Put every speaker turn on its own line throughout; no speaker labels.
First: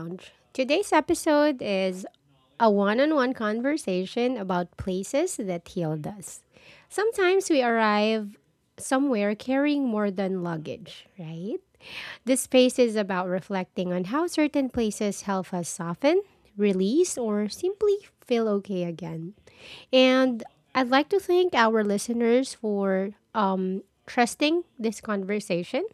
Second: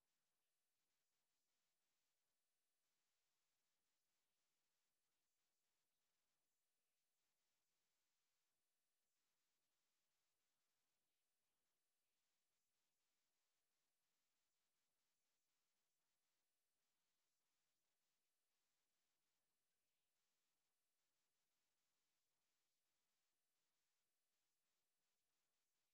Lounge. Today's episode is a one on one conversation about places that healed us. Sometimes we arrive somewhere carrying more than luggage, right? This space is about reflecting on how certain places help us soften, release, or simply feel okay again. And I'd like to thank our listeners for trusting this conversation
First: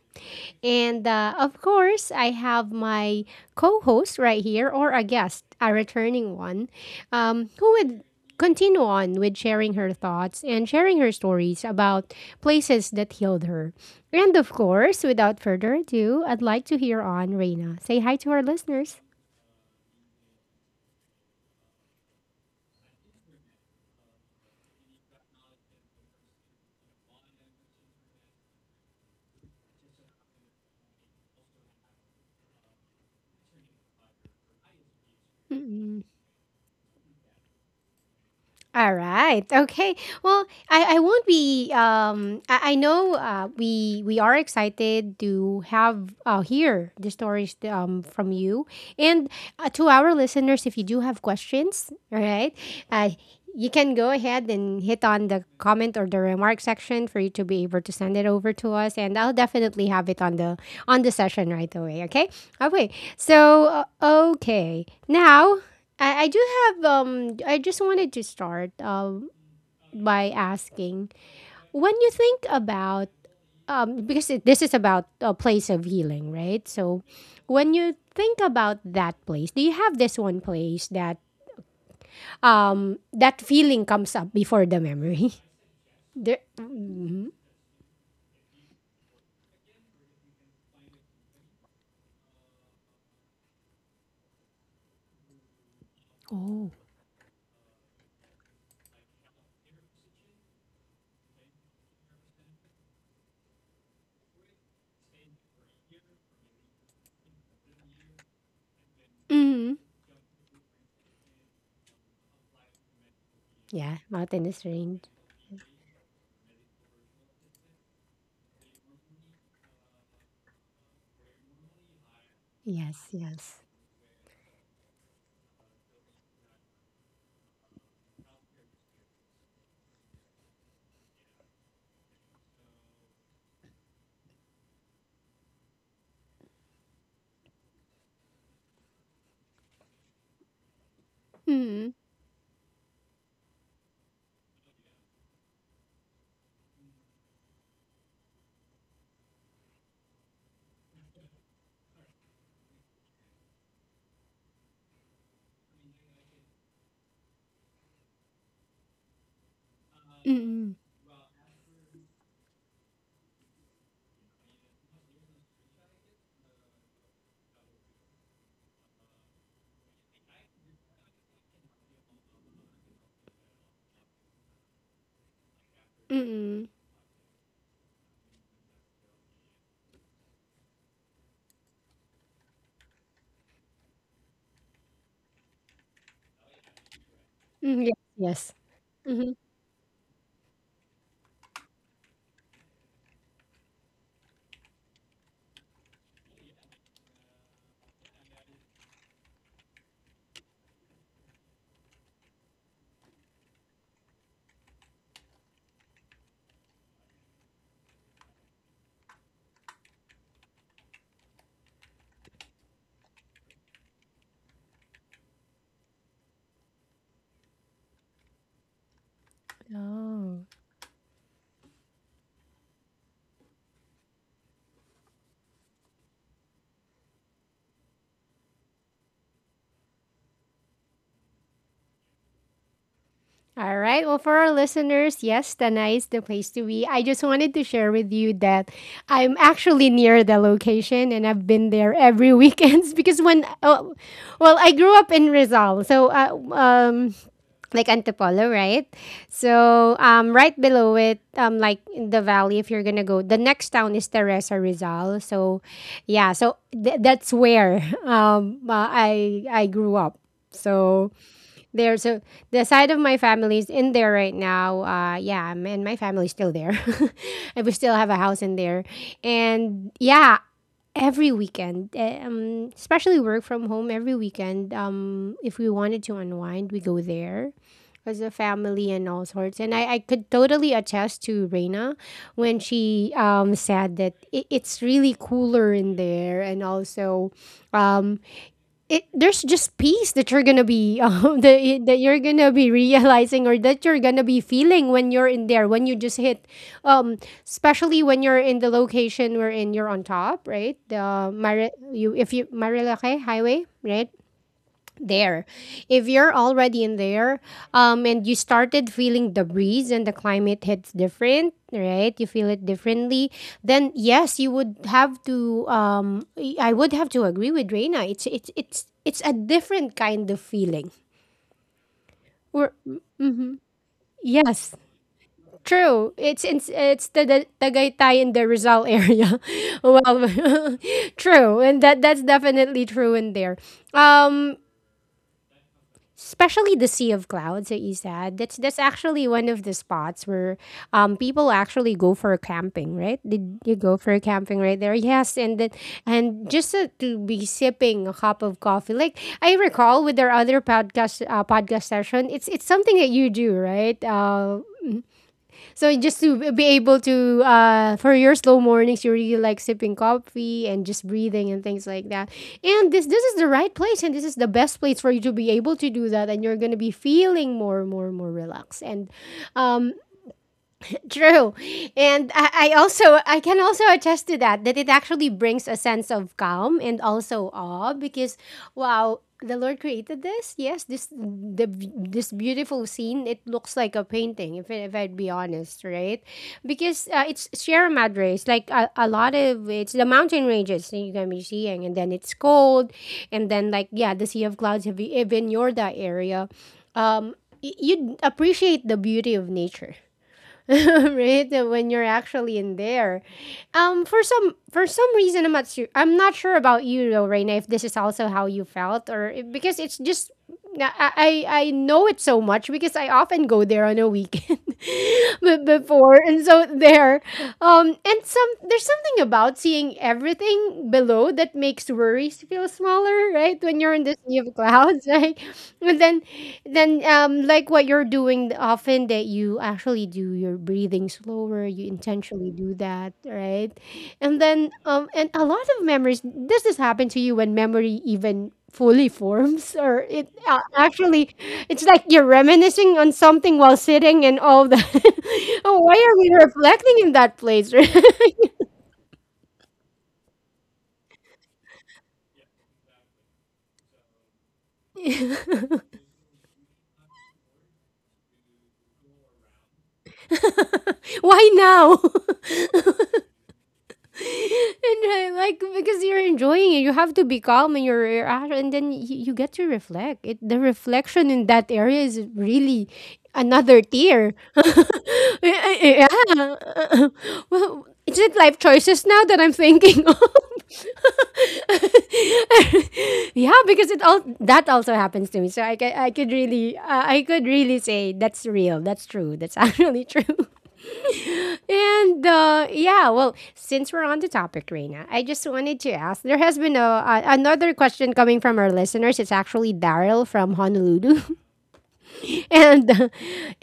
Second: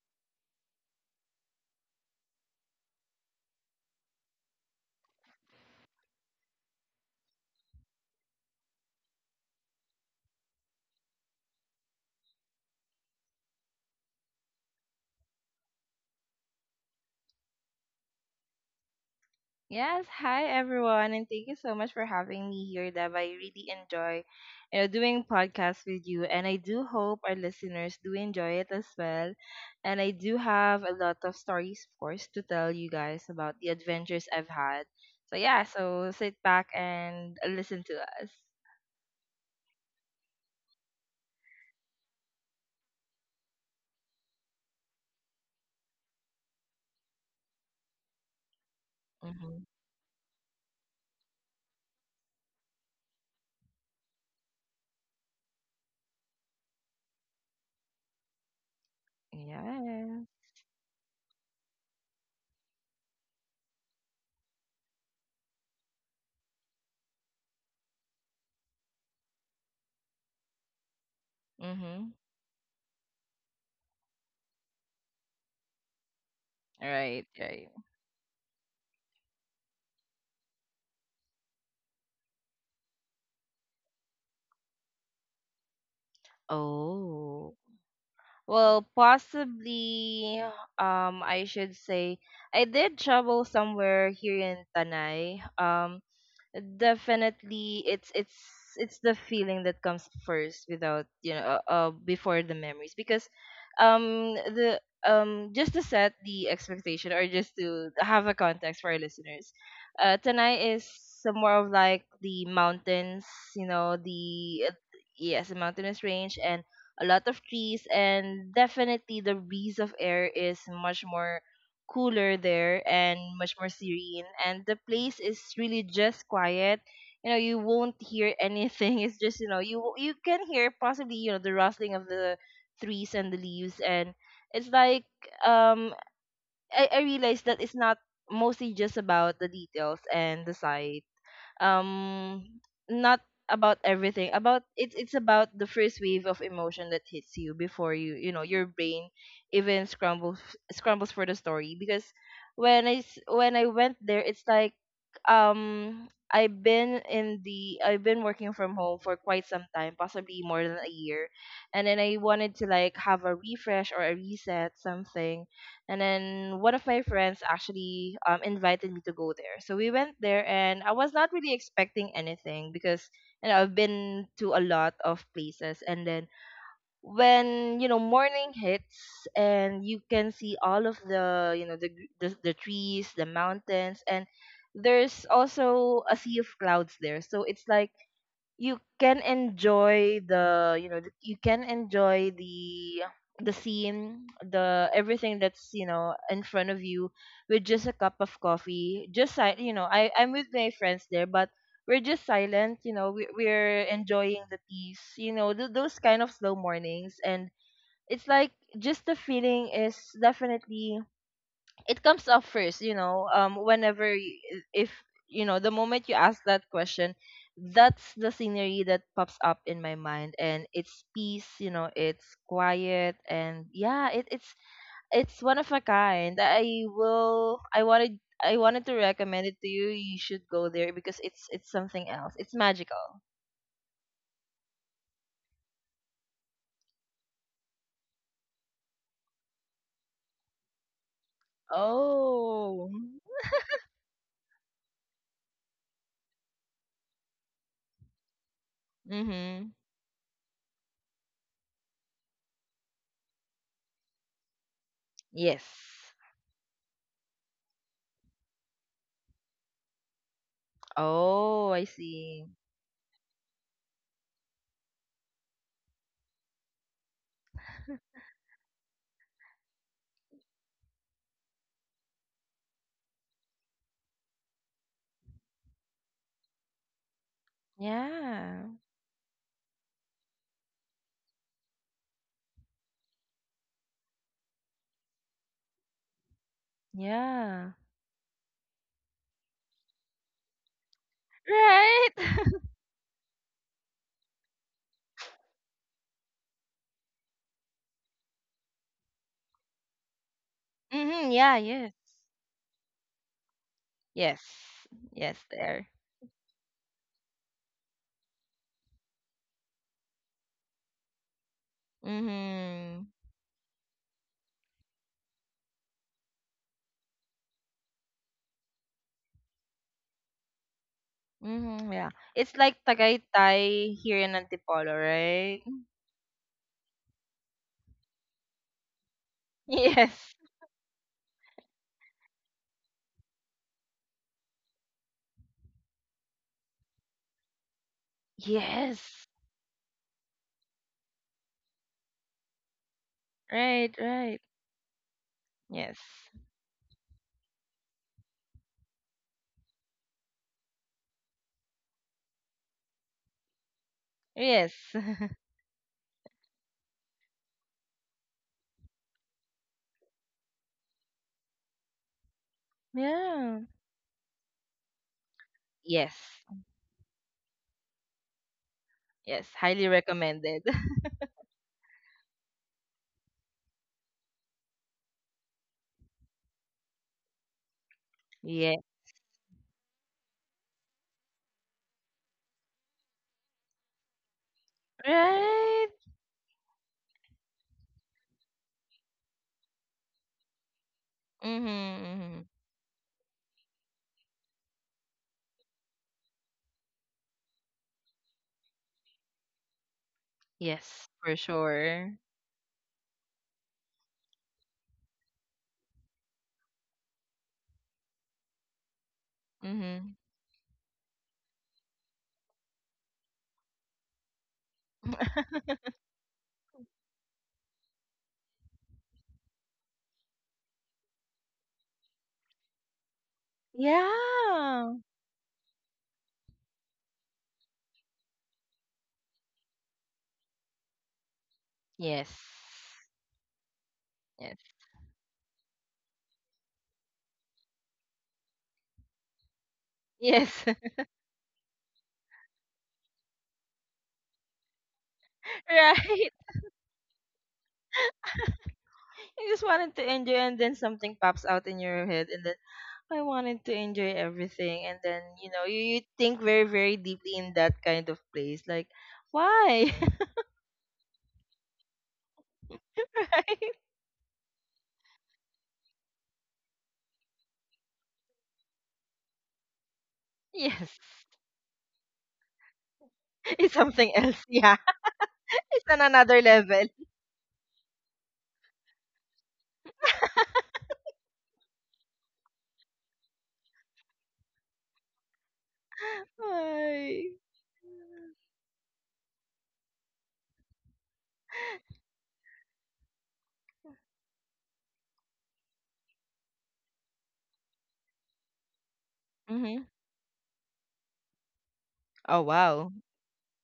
and of course, I have my co host right here, or a guest, a returning one, who would continue on with sharing her thoughts and sharing her stories about places that healed her. And of course, without further ado, I'd like to hear on Reina. Say hi to our listeners.
Yes, hi everyone, and thank you so much for having me here, Dev. I really enjoy doing podcasts with you, and I do hope our listeners do enjoy it as well. And I do have a lot of stories, of course, to tell you guys about the adventures I've had. So yeah, so sit back and listen to us.
All right. Okay. Well, I won't be. I know we are excited to have hear the stories from you and
Mm-hmm.
to our listeners. If you do have questions, all right, uh, you can go ahead and hit on the comment or the remark section for you to be able to send it over to us, and I'll definitely have
Yeah.
it on the session right away. Okay. Okay. So okay. Now I do have I just wanted to start by asking when
Mm-hmm.
you think about because this is about a place of healing, right? So
Right, right.
when you think about that place, do you have this one place that that feeling comes up before the memory? There, mm-hmm.
Oh. Well, possibly, I should say I did travel somewhere here in Tanay. Um,
Oh.
definitely it's the feeling that comes first without, before the memories, because the just to set the expectation, or just to have a context for our listeners,
Mm-hmm.
tonight, is some more of like the mountains, you know,
Yeah, mountain is
the
range.
yes, the mountainous range, and a lot of trees, and definitely the breeze of air is much more cooler there,
Yes,
and much
yes.
more serene, and the place is really just quiet. You know you won't hear anything. It's just, you can hear possibly, the rustling of the trees and the leaves. And it's like, um I realized that it's not mostly just about the details and the sight,
Mm-hmm.
um not about everything, about it's about the first wave of emotion that hits you before, you know your brain even scrambles for the story. Because when I went there, it's like, I've been working from home for quite some time, possibly more
Mm-hmm.
than a year. And then I wanted to, like, have a refresh, or a reset, something. And then one of my friends actually invited me to go there. So we went there, and I was not really expecting anything because, I've been to a lot of places. And then
Mm-hmm.
when, morning hits, and you can see all of the trees, the mountains, and there's also a sea of clouds there. So it's
Mm-hmm.
like,
Yes, yes.
you can
Mm-hmm.
enjoy the you know th- you can enjoy the scene, the everything that's, in front of you, with just a cup of coffee, just I'm with my friends there, but we're just silent. We're enjoying the peace, those kind of slow mornings. And it's like, just the feeling is definitely, it comes up first, if, the moment you ask that question, that's the scenery that pops up in my mind.
Oh.
And it's peace, it's quiet. And yeah, it's one of a kind. I wanted to recommend it to you. You should go there, because it's something else. It's magical.
All right. Well, for our listeners, yes, Tana is the place to be. I just wanted to share with you that I'm actually near the location and I've been there every
Oh.
weekends because when, oh, well, I grew up in Rizal, so like Antipolo, right?
Mm-hmm.
So right below it, like in the valley, if you're gonna go, the next town is Teresa Rizal. So,
Yes.
yeah, so that's where I grew up. So
Oh, I
there. So
see.
the side of my family is in there right now. Yeah, and my family's still there. and we still have a house in there. And yeah, every weekend, especially work from home, every weekend, if we wanted to unwind, we go there. As a
Yeah,
family and all sorts, and I could totally attest to Reina when she said that it's really cooler in there, and also
yeah.
um, there's just peace that you're gonna be that
Right?
you're gonna be realizing or that you're gonna be feeling when you're in there when you just hit um especially when you're in the location wherein you're on top right the
Mm-hmm. Yeah, yes.
You if you Marilake highway right
Yes. Yes,
there.
there.
If you're already in there, and you started feeling the breeze and the climate hits different, right? You feel it
Mm-hmm.
differently. Then yes, you would have to. I would have to agree with Reina. It's a different kind of feeling.
Mm-hmm. Yeah. It's
Or
like Tagaytay here in
yes.
Antipolo, right?
True. It's the Tagaytay in the Rizal area. well,
Yes.
true. And that's definitely true in there. Um especially the Sea of Clouds that you said. That's
Yes.
actually one of the spots where people actually go for camping, right? Did you
Right,
go for
right.
camping right there? Yes, and then
Yes.
and just to be sipping a cup of coffee, like I recall with our other podcast podcast session, it's something that you do, right?
Yes.
So just to be able to for your slow mornings you really like sipping coffee and just breathing and things like that. And this is the
Yeah.
right place and this is the best place for you to be able to do
Yes.
that and you're going to be feeling more relaxed and
Yes. Highly recommended.
true. And I also I can also attest to that that it actually brings a sense of calm and also awe because
Yeah.
wow, the Lord created this. Yes, this beautiful scene. It looks like a painting if if I'd be honest,
Right?
right? Because it's Sierra Madre. It's like a lot of it's the mountain ranges that you're gonna be seeing, and
Mm-hmm.
then it's
Mm-hmm.
cold, and then like yeah, the Sea of Clouds, if in your that area, um, you'd appreciate the beauty of nature
Yes, for
right? When you're
sure.
actually in there. For some reason, I'm not sure. I'm not sure about you though, Reina, if this is also how you felt because it's
Mm-hmm.
just I know it so much because I often go there on a weekend before, and so there. And some there's something about seeing everything below that makes worries feel smaller, right? When you're in this sea of
Yeah.
clouds, right? And then like what you're doing often that you actually do your breathing slower, you
Yes.
intentionally do that, right? And
Yes.
then, and a lot of memories. Does this happen to you when memory even fully forms, or it
Yes.
actually, it's like you're reminiscing on something while sitting and all that. oh, why are
Right.
we reflecting in that place?
You just wanted to enjoy, and then something pops out in your head, and then I wanted to enjoy everything, and then, you think very very deeply in that kind of place, like, why?
Why now?
Right?
and like because you're enjoying it, you have to be calm in your reaction, and then you get to reflect. It the
Yes.
reflection in that area is really
It's
another
something
tier.
else. Yeah. It's on
yeah.
another level.
Well, is it life choices now that I'm thinking of? yeah, because it all that also happens to me. So I
Ay.
could really say that's real. That's true. That's actually true. And yeah, well, since we're on the topic, Reina, I just wanted to ask. There has been a another question coming from our listeners. It's actually
Mm-hmm.
Daryl from Honolulu,
Oh,
and
wow.
uh,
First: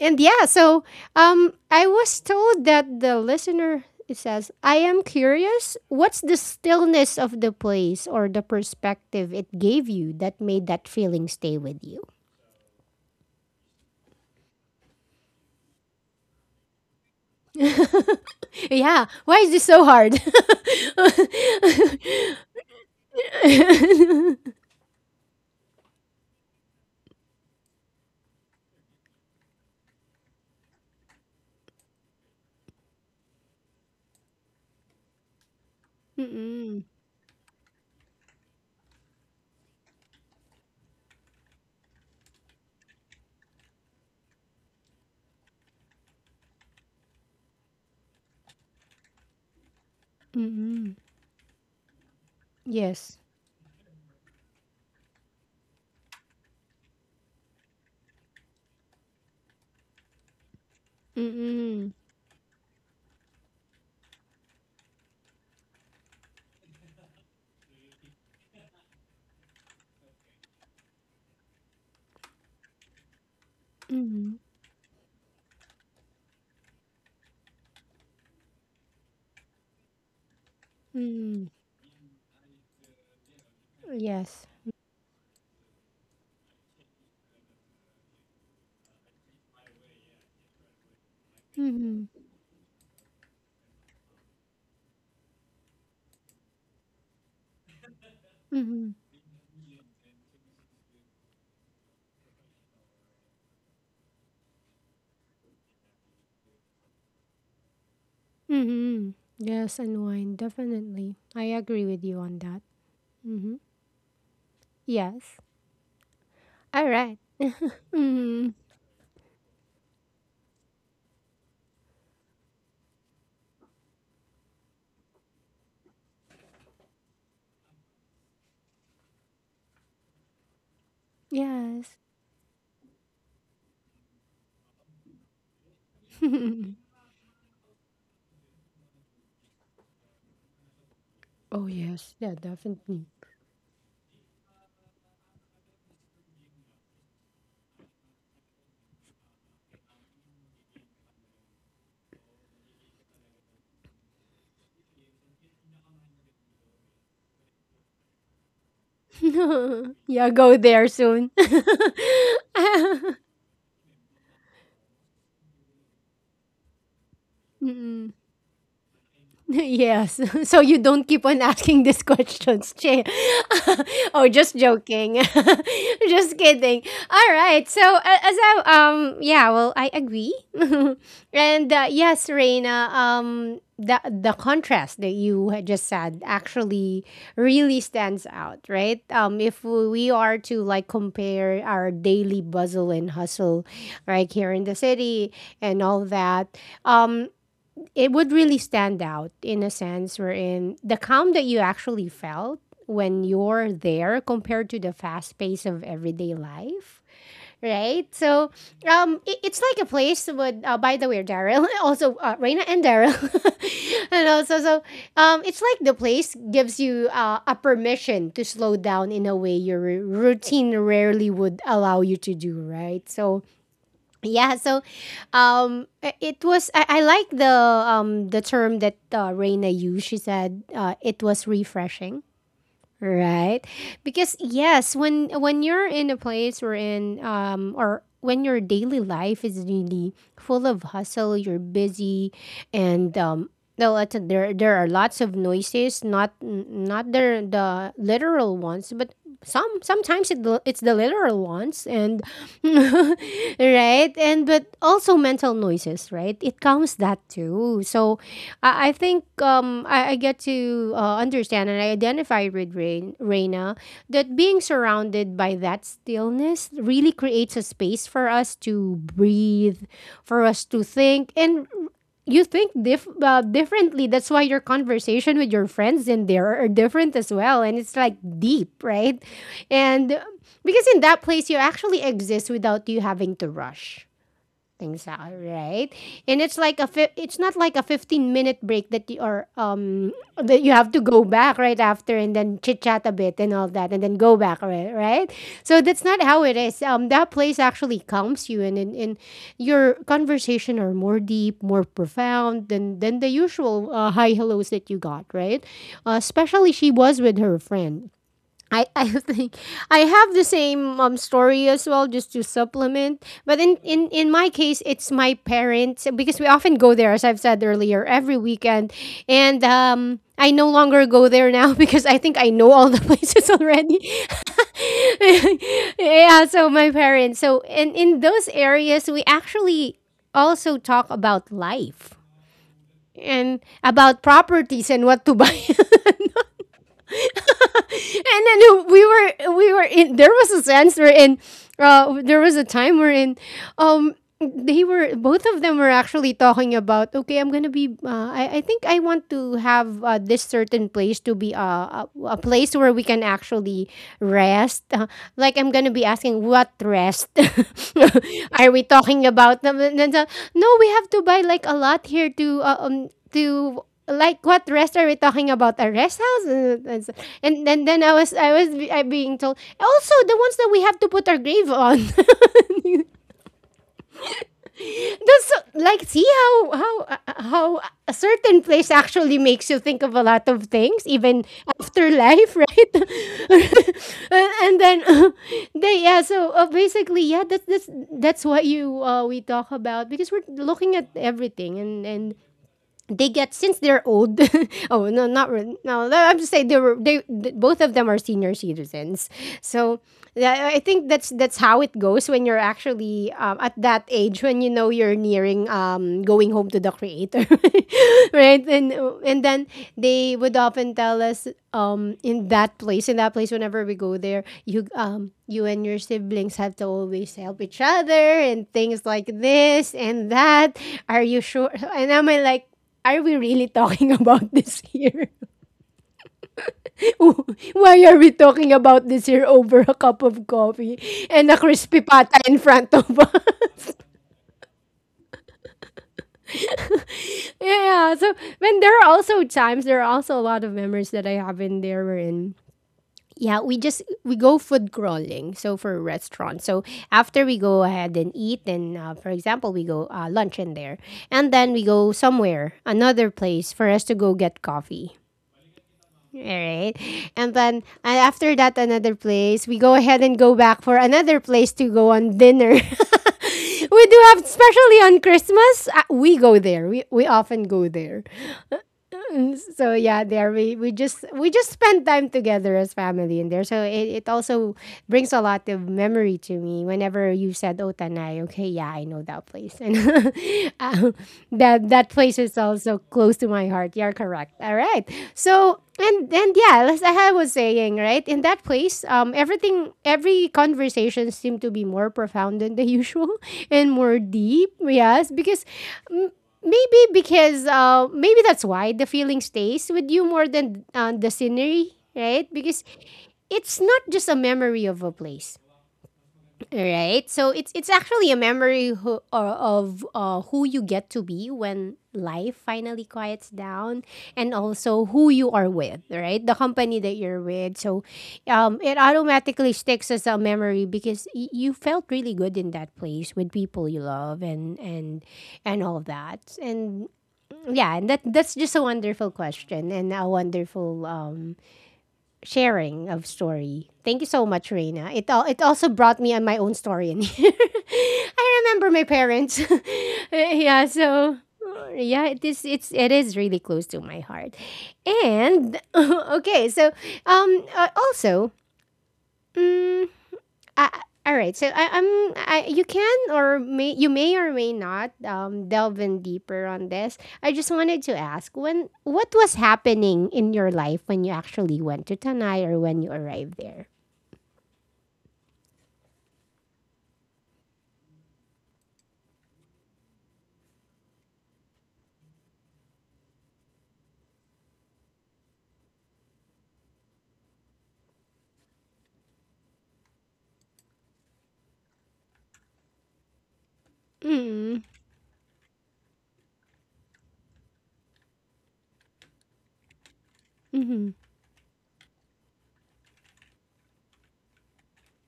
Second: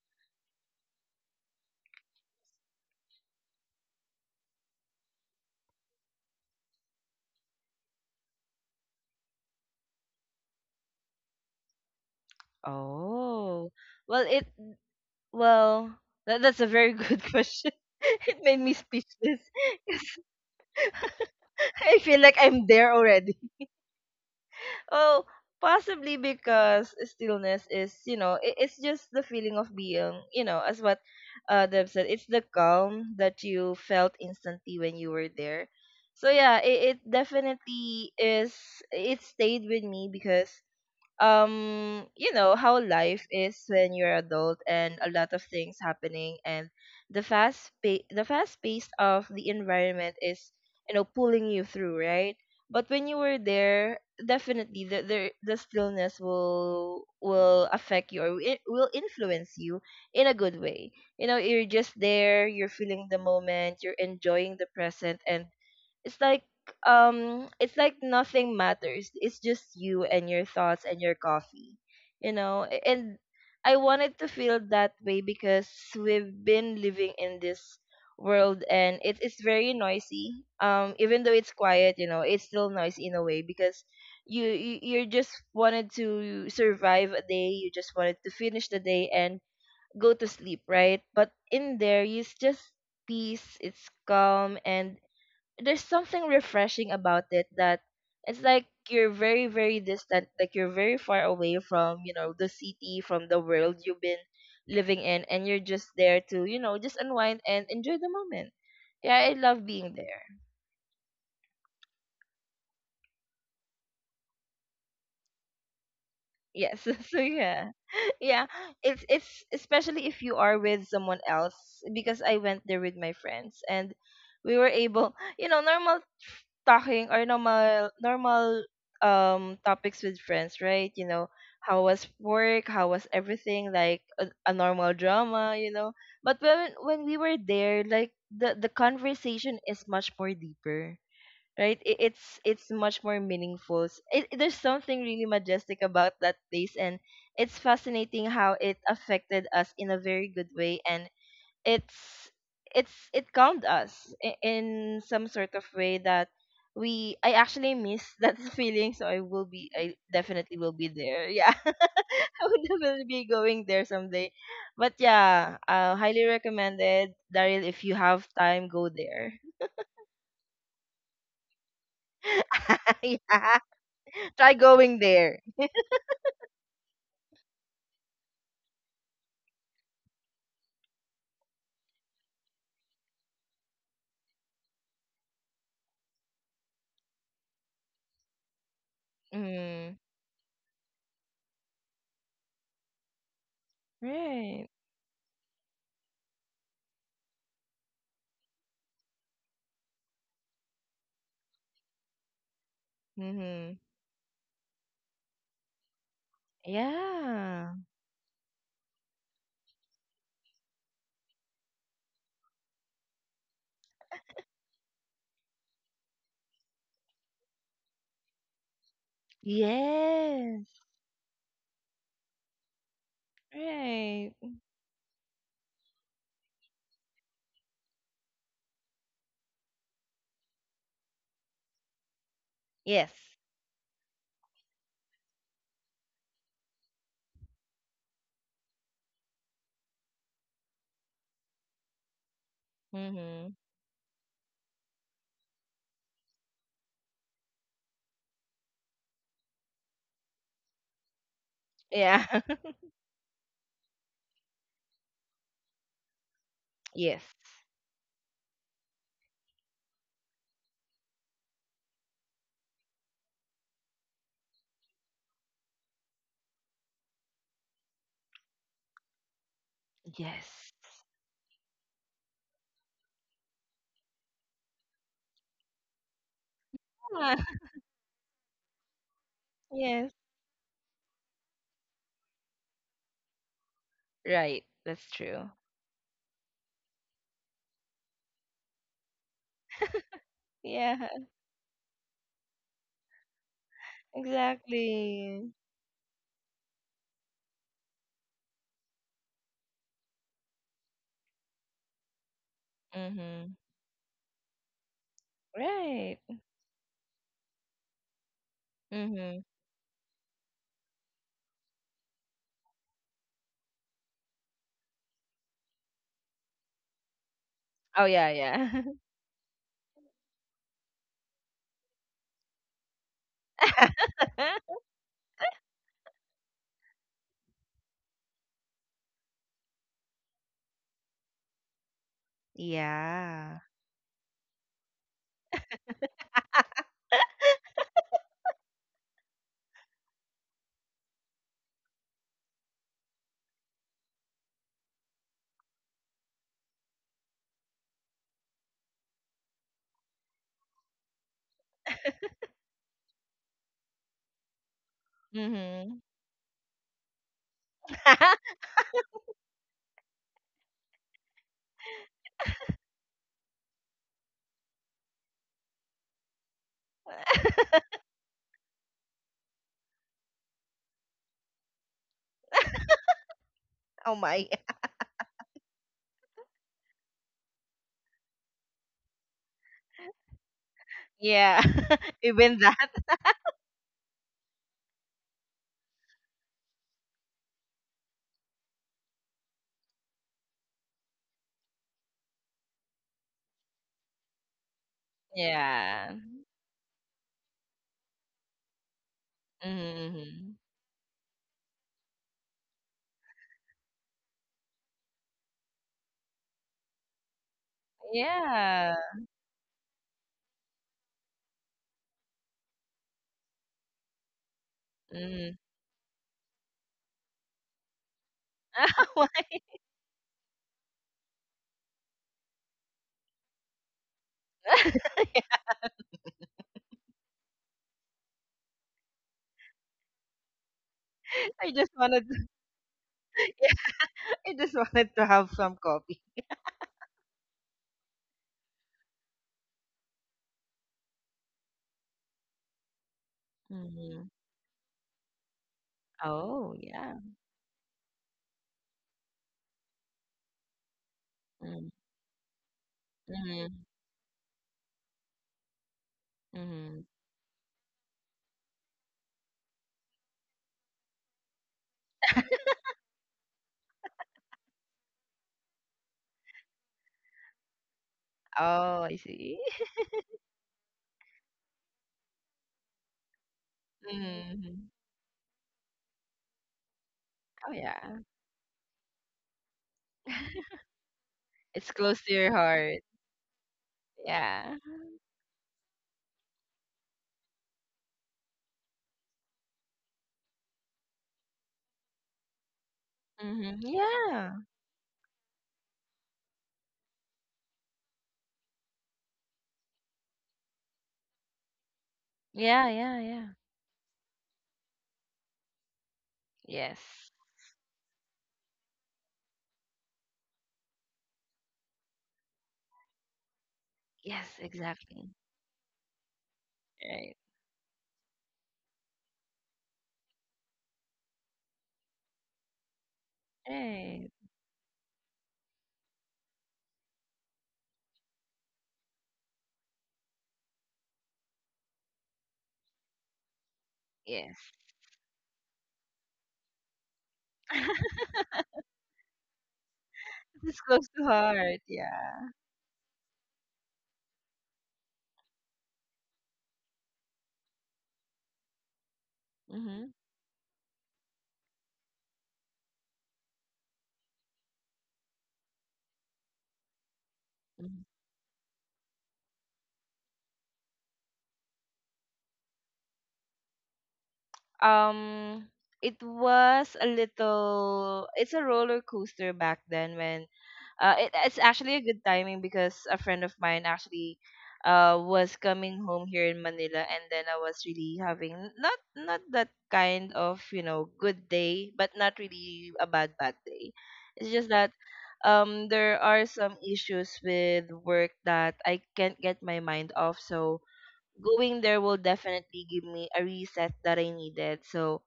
and yeah, so I was told that the listener it says, "I am curious. What's the stillness of the place or the perspective it gave you that made that feeling stay with you?"
Oh. Well, it well that's a very good question. It made me
Yeah, why
speechless.
is this so
'Cause
hard?
I feel like I'm there already.
Mm-mm.
Oh, possibly because stillness is, it's just the feeling of being, you know, as what Deb said. It's the calm that you felt instantly when you were there. So yeah, it definitely is. It stayed with me because, you know how life is when you're adult, and a lot of things happening. And the fast pace of the environment is,
Mm-mm.
you know, pulling you through, right? But when you
Yes.
were there, definitely the stillness will affect you, or it will influence you in a good way. You know, you're
Mm.
just there, you're feeling the moment, you're enjoying the present. And it's like, it's like nothing matters. It's just you and your thoughts and your coffee, and I
Hmm.
wanted to
Mm.
feel that way, because we've been living in this world, and it is very noisy.
Hmm.
Even though
Mm-mm.
it's quiet, it's still noisy in a way, because
Yes.
you just wanted to survive a day, you just wanted to finish the day and go to sleep, right? But in there,
Mm.
it's just peace, it's calm. And there's something refreshing about it, that it's
Hmm. Mm.
like you're
Hmm.
very very distant, like you're very far away from, the city, from the world you've been living in. And you're just there to, just unwind and enjoy the moment.
Mm-mm.
Yeah, I love
Yes,
being
and
there.
wine, definitely. I agree with you on that. Mm-hmm. Yes.
Yes.
All
So
right.
yeah. Yeah.
Mm-hmm.
It's especially if you are with someone else, because I went there with my friends, and we were able, normal talking, or normal topics with friends, right? You know, how
Yes.
was work, how was everything, like a normal drama. But when when we were there, like, the conversation is much more deeper,
Oh,
right? It,
yes.
it's
Yeah,
it's much
definitely.
more meaningful. There's something really majestic about that place, and it's fascinating how it affected us in a very good way, and it's it calmed us in some sort of way, that we I actually miss that feeling. So I will be I
yeah, go
definitely will be
there
there,
soon.
yeah. I would definitely be going there someday. But yeah, highly recommended, Daryl. If you
Mm-mm.
have time, go there.
Yes. So you don't keep on asking these questions, Che.
Yeah,
oh,
try
just
going
joking.
there.
just kidding. All right. As I yeah, well, I agree. and yes, Reina, the contrast that you had just said actually really stands out, right? If
Mm.
we are to like compare our daily bustle and hustle right here in
Right.
the city and all that, um it would really stand out in a sense wherein the calm that you actually felt when you're
Mm-hmm.
there compared to the fast pace of everyday life
Yeah.
right so it's like a place with by the way Daryl also Reina and Daryl and also so it's like the place gives you a permission to slow down in a way your
Yes.
routine rarely would allow you to do right so
Right.
yeah, so it was. I like the term that Reina used. She said it was refreshing,
Yes.
right? Because yes, when you're in a place where in or when your daily life is really full of hustle, you're busy, and
Mm-hmm.
no, there are lots of noises. Not the the literal ones, but sometimes it's the literal ones and
Yeah.
right? And but also mental noises, right? It comes that
Yes.
too. So I think I get to understand and I identify with Reina that being surrounded by that stillness really creates a space for us to breathe, for us
Yes.
to think, and you think differently. That's why your conversation with your friends in there are different as
Yeah.
well. And it's like deep, right? And
Yes.
because in that place, you actually exist without you having to rush
Right.
things
That's
out,
true.
right? And it's not like a 15-minute break that you are that you have to
Yeah.
go back right after and then chit chat a bit and all that and then go back right, right?
Exactly.
So that's not how it is. That place actually calms you and in your conversation are more deep, more profound than the
Mm-hmm.
usual hi hellos that you got, right?
Right.
Especially she was with her friend I
Mm-hmm.
think I have the same story as well, just to supplement. But in my case, it's my parents because we often go there, as I've said earlier,
Oh yeah,
every
yeah.
weekend. And I no longer go there now because I think I know all the places already. Yeah, so my parents. So in those areas, we actually also talk about life
Yeah.
and about properties and what to buy. And then we were we were in there was a sense where in there was a time where in um they were both of them were actually talking about, okay, I think I want to have this certain place to be a place where we can actually rest. Like, I'm gonna
Mm-hmm.
be asking, what rest are we talking about? No, we have to buy like a lot here to to, like, what rest are we talking about? A rest house. And then I being told also the ones that we have to put our grave on.
Oh my.
Like, see how how a certain place actually makes you think of a lot of things, even
Yeah.
after life.
Even that.
Right? And then they yeah, so basically, yeah, that's that's what you we talk about because we're looking at everything. And they get, since they're old. Oh, no not re- no no,
Yeah.
I'm just saying they were, both of them are senior citizens. So
Mm-hmm.
I think that's how it goes when you're actually at that age when you know you're nearing going home to the creator. Right?
Yeah.
And then they would often tell us, in that place, whenever we go there,
Mhm.
you and your siblings have to always help each other and things
Oh
like
my.
this and that. Are you sure? And am i, like, are we really talking about this here? Why are we talking about this here over a cup of coffee and a
I just
crispy
wanted to,
pata in front of us?
yeah, I just wanted to have some coffee.
Yeah, so when there are also times, there are also a lot of memories that I have in there, wherein, yeah,
Mm-hmm.
we go food crawling. So for restaurants,
Oh
so
yeah.
after we go ahead and eat, and for example, we go lunch in there, and then we
Mm-hmm.
go somewhere, another place
Mm-hmm.
for us to go get coffee. All right.
Mm-hmm.
And then and after that, another place. We go ahead and go back for another place to go on dinner. We do have, especially on Christmas, we go there. We often go there.
Oh, I
Mm,
see.
so yeah, there we just spend time together as family in there. So it also
Mhm.
brings a lot of memory to me whenever you
Oh,
said
yeah.
Otanai. Okay, yeah, I know that place. And um, that,
It's
that
close to
place
your
is also
heart.
close to my heart. You're correct, all
Yeah.
right. So and yeah, as I was saying, right, in that place, um, everything, every conversation seemed to be more profound than the usual
Hmm.
and more
Yeah.
deep, yes, because maybe, because maybe that's why the feeling stays with you more than the scenery, right? Because
Yeah, yeah, yeah.
it's not just a memory of a place, right?
Yes.
So it's actually a memory, who, or of, who you get to be when life finally quiets down, and
Yes,
also who
exactly.
you are with, right? The company that
Right.
you're with. So it automatically sticks as a memory because you felt really good in that place with people you
Right.
love. And all of that. And yeah, and that's just a wonderful question and a wonderful, sharing of story. Thank you so
Yes.
much, Reina. It also brought me on my own story in here. I remember my parents.
It's
Yeah,
close to
so
heart.
yeah,
Yeah.
it is, it is really close to my heart. And okay, so also. mm,
Mm-hmm.
uh, all right. You can, or may, you may or may not delve in deeper on this. I just wanted to ask, when, what was happening in your life when you actually went to Tanai, or when you arrived there.
Um, it was a little, it's a roller coaster back then, when it's actually a good timing, because a friend of mine actually was coming home here in Manila, and then I was really having not that kind of, good day, but not really a bad day. It's just
Mm.
that, there are some issues with work that I can't get my mind off, so
Mm.
going there will definitely give me a reset that I needed. So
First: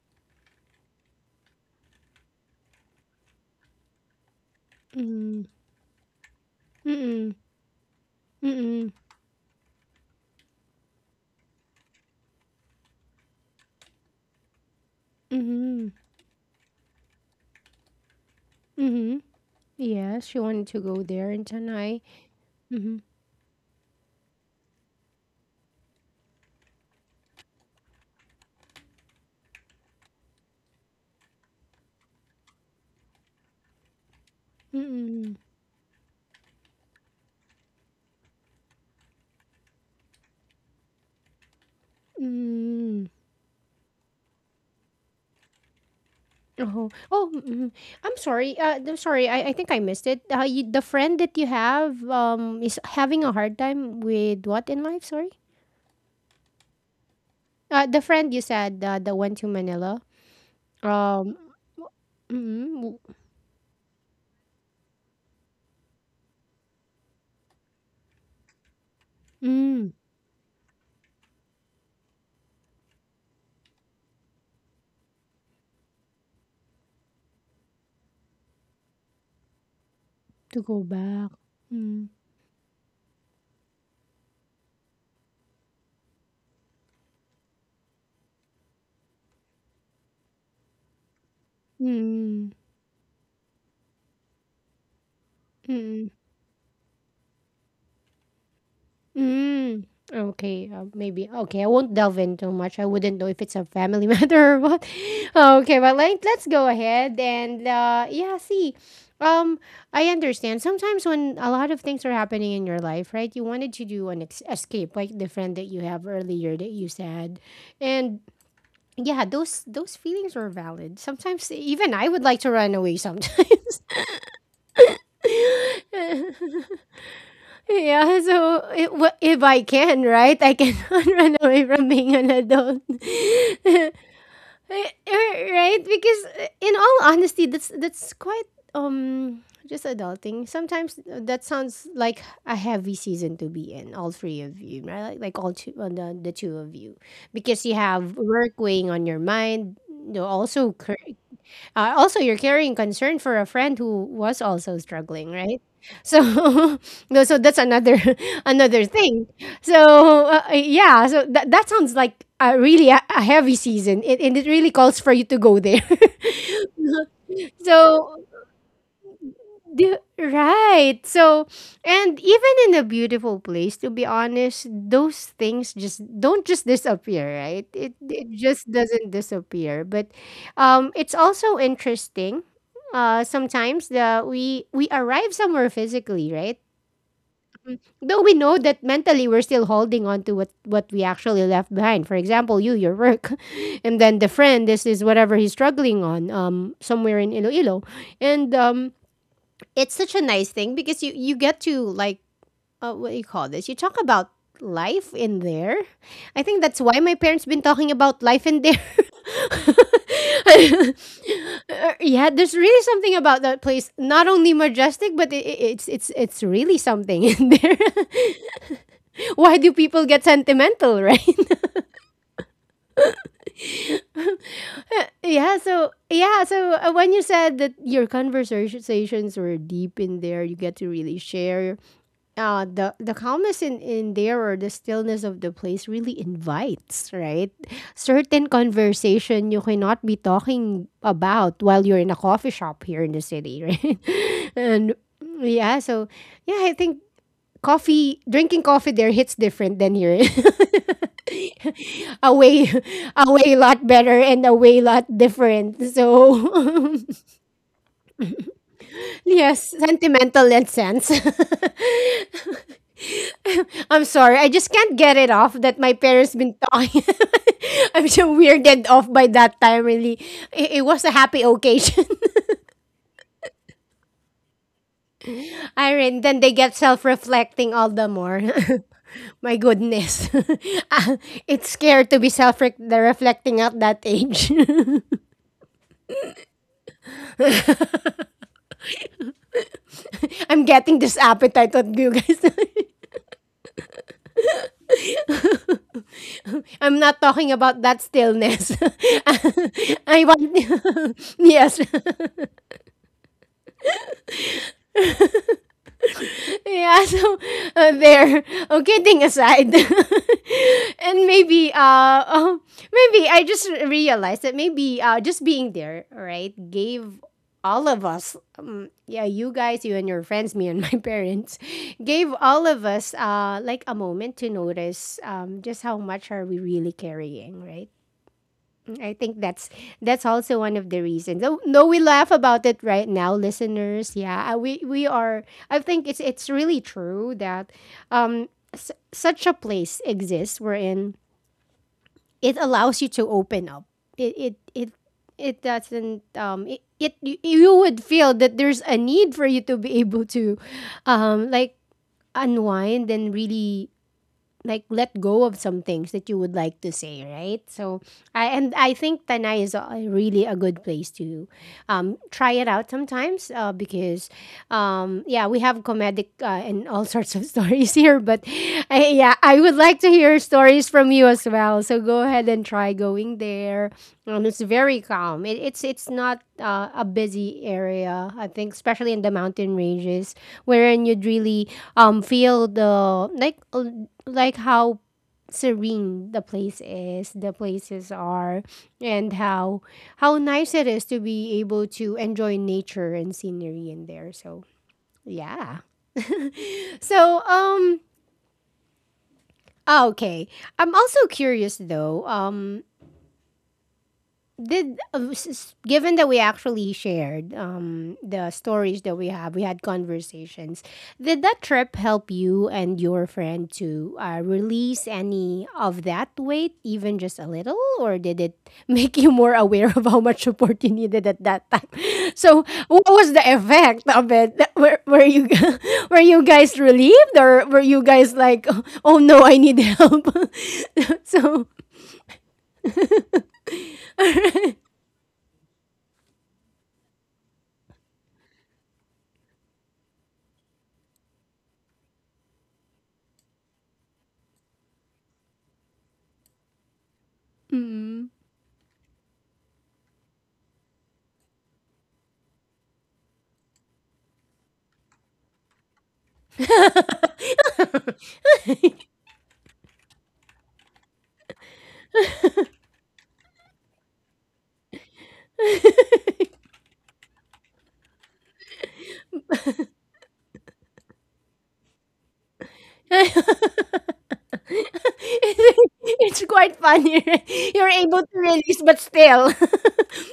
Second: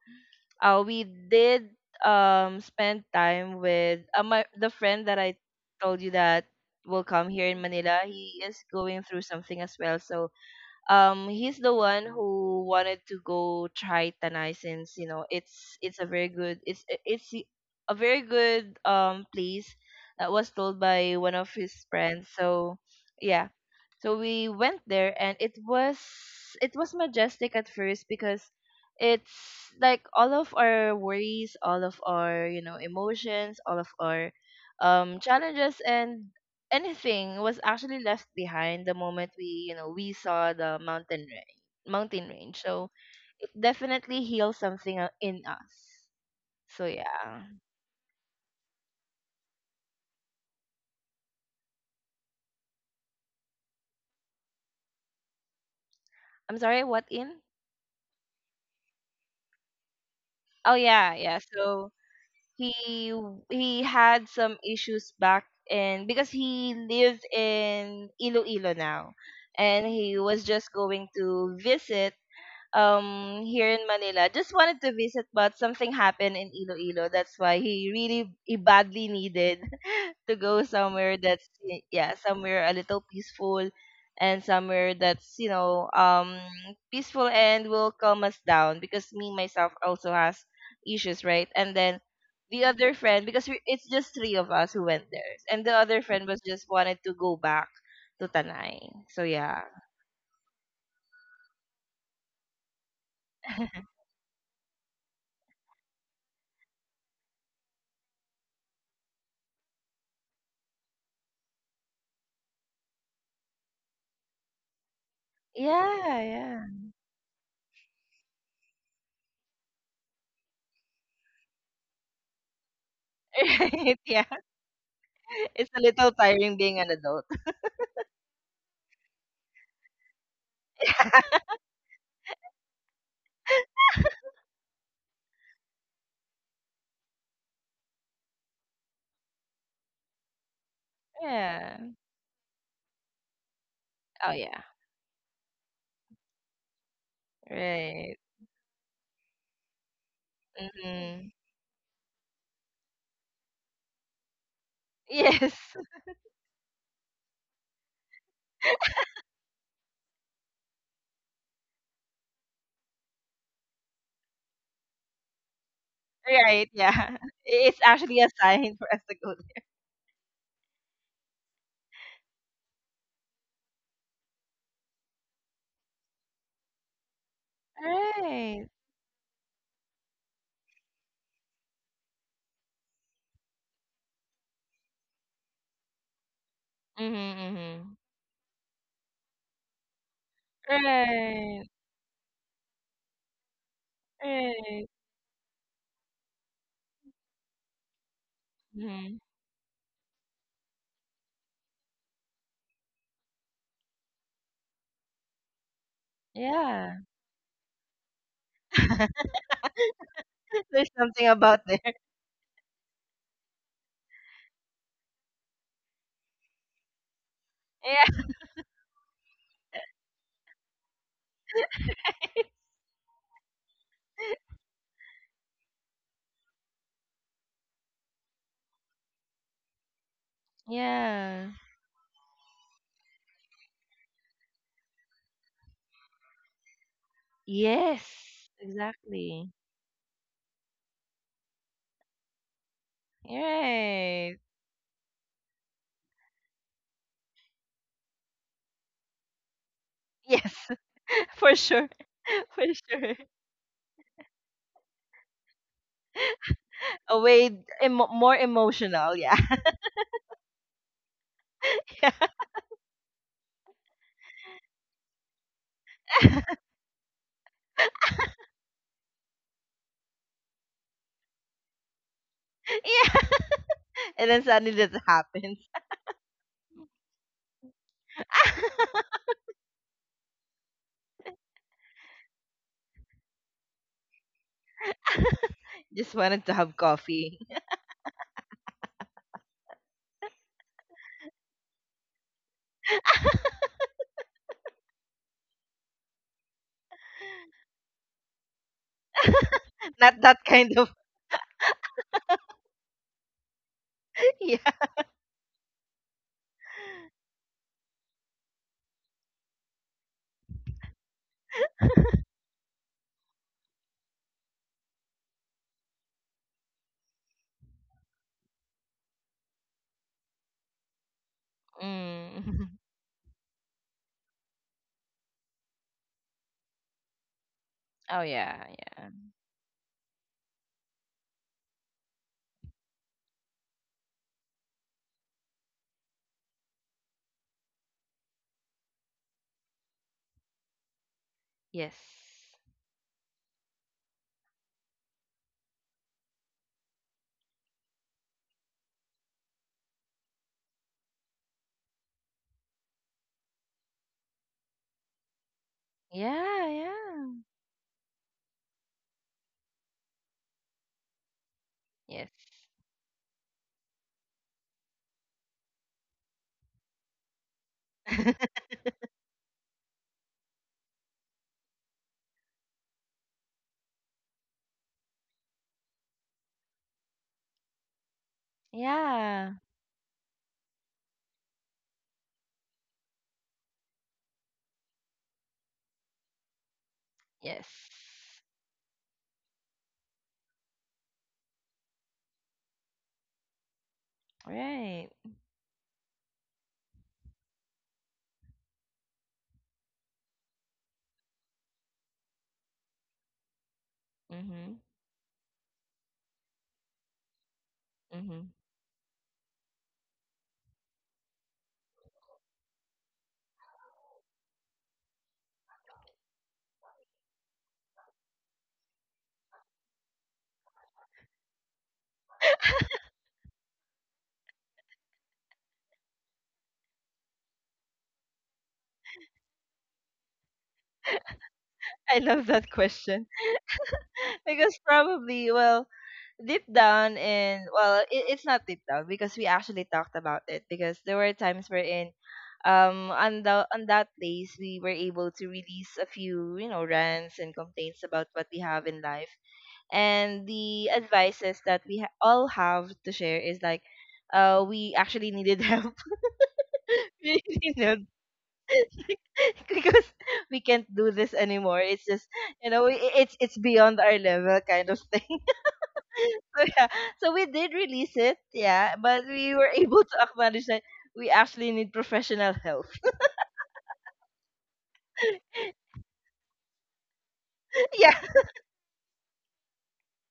we did spend time with my the friend that I
Mm.
told you that will come
Mm.
here in Manila. He is
Mm.
going through something as well, so he's the one who wanted to go try Tanay, since,
Mm.
it's a very good it's a very good
Mm.
place that
Yes, you
was
wanted
told
to go
by
there
one
in
of his
Tanai.
friends. So
Mm.
yeah, so we went there, and it was majestic at first, because it's like all of our worries, all of our, emotions, all of our,
Mm.
challenges, and anything was actually left behind the moment we saw the mountain range. So
Mm.
it definitely heals something, in us. So
Oh, oh,
yeah,
mm, I'm sorry. I'm sorry. I think I missed it. The friend that you have is having a hard time with what in life? Sorry.
I'm sorry. What in?
The friend you said that went to Manila.
Oh yeah,
Um,
yeah. So
mm,
he he had some issues back in, because he lives in Iloilo now, and
mm,
he was just going to visit here in Manila. Just wanted to visit, but something happened in Iloilo. That's why he badly needed to
to
go
go
somewhere
back.
that's,
Mm,
yeah, somewhere a little peaceful, and somewhere that's, peaceful and will calm us down, because me myself also has issues, right, and then
mm,
the other friend, because it's just three of us who went there, and the other
mm.
friend was just wanted to go back to Tanay. So yeah.
Mm, okay, maybe. Okay, I won't delve in too much. I wouldn't know if it's a family matter or what. Okay, but, like, let's go ahead and yeah, see. Um, I understand. Sometimes when a lot of things are happening in your life, right? You wanted to do an escape, like the friend that you have
Yeah,
earlier
yeah.
that you said, and yeah, those feelings are valid. Sometimes even I would like to run away sometimes.
Right, yeah. It's a little tiring being an adult.
Yeah, so if, if I can, right? I cannot run away from being an adult. Eh, right? Because in all honesty, that's quite just adulting. Sometimes that
Yeah.
sounds like a heavy season to be in, all
Oh,
three of
yeah.
you, right? Like all two the two of you. Because you have
Right.
work weighing on your mind, you know, also
Mhm.
also, you're carrying concern for a friend who was also struggling,
Yes.
right? So, no, so that's another another thing. So, yeah, so that that sounds like a really a heavy season, and it really calls for you to go there.
Right, yeah. It's
So,
actually a sign for us to go there.
right. So, and even in a beautiful place, to be honest, those things just don't just disappear, right? It
Right.
just doesn't disappear. But it's also interesting sometimes that we arrive somewhere physically, right?
Mm-hmm. Hmm.
Though we know that mentally we're still holding on to what we actually
Right.
left behind. For example, you, your work, and then the friend. This
Right.
is whatever he's struggling on, somewhere in Iloilo, and
Hmm.
it's such a nice thing because you get to, like, what do you call this? You talk about life in there. I think that's why
Yeah.
my parents been talking about life in there.
There's something about there.
Yeah, there's really something about that place. Not only majestic, but it's really something in there.
Yeah.
Why do people get sentimental, right? When you said that your conversations were deep in there, you get to really
Yeah.
share, the calmness in there, or the stillness of the place really invites, right? Certain
Yes.
conversation
Exactly.
you cannot be talking about while you're in a coffee shop here in the city, right?
Right.
And yeah, so yeah, I think coffee drinking coffee there hits different than here.
Yes. For sure.
A
For
way,
sure.
a way lot better and a way lot different. So
A way more emotional, yeah.
yes, sentimental and sense. I'm sorry. I just can't get it off that my parents been talking. I'm so weirded off by that time, really. It was a happy occasion.
Yeah. And then suddenly that happens.
Irene, then they get self reflecting all the more. My goodness. Ah, it's scary to be self reflecting at that age.
Just wanted to have coffee.
I'm getting this appetite on you guys. I'm not talking about that stillness.
Not
I want,
that kind of.
yes.
Yeah.
Yeah, so there. Okay, thing aside, and maybe oh, maybe I just realized that maybe just being there, right, gave all of us, yeah, you guys, you and your friends, me and my parents, gave all
Mm.
of us like a moment to notice just how much are we really carrying, right?
Oh yeah, yeah.
I think that's also one of the reasons. Though, we laugh about it right now, listeners. Yeah, we are. I think it's really true that such a place exists wherein it
Yes.
allows you to open up. It it it it doesn't, it, you would feel that there's a need for you to be able to like unwind and really like let go of some things that you would
Yeah,
like to say,
yeah.
right? So I think Tanay is a, really a good place to
Yes.
try it out sometimes, because yeah, we have comedic and all sorts of stories here, but yeah, I would like to hear stories from you as well. So go ahead and try going there. It's very calm. It's not a busy area. I think, especially in the
Yeah.
mountain ranges, wherein you'd really feel the like how serene the place is, the
Yes.
places are, and how nice it is to be able to enjoy nature and scenery in there. So
Right.
yeah. So um okay. I'm also curious though.
Mhm.
Did given that we actually shared the
Mhm.
stories that we had conversations, did that trip help you and your friend to release any of that weight even just a little, or did it make you more aware of how much support you needed at that time? so what was the effect of it? Were you guys relieved, or were you guys like, oh no, I need help? so
I love that question because probably well deep down and well it's not deep down because we actually talked about it because there were times wherein on that place we were able to release a few rants and complaints
mm.
about what we have in life, and the advices that we all have to share is like we actually needed help. We needed because we can't do this anymore. It's just, it's beyond our level kind of thing. So yeah, so we did release it, yeah, but we were able to acknowledge that we actually need professional help.
It's it's quite funny, right? You're
Yeah,
able to release, but still.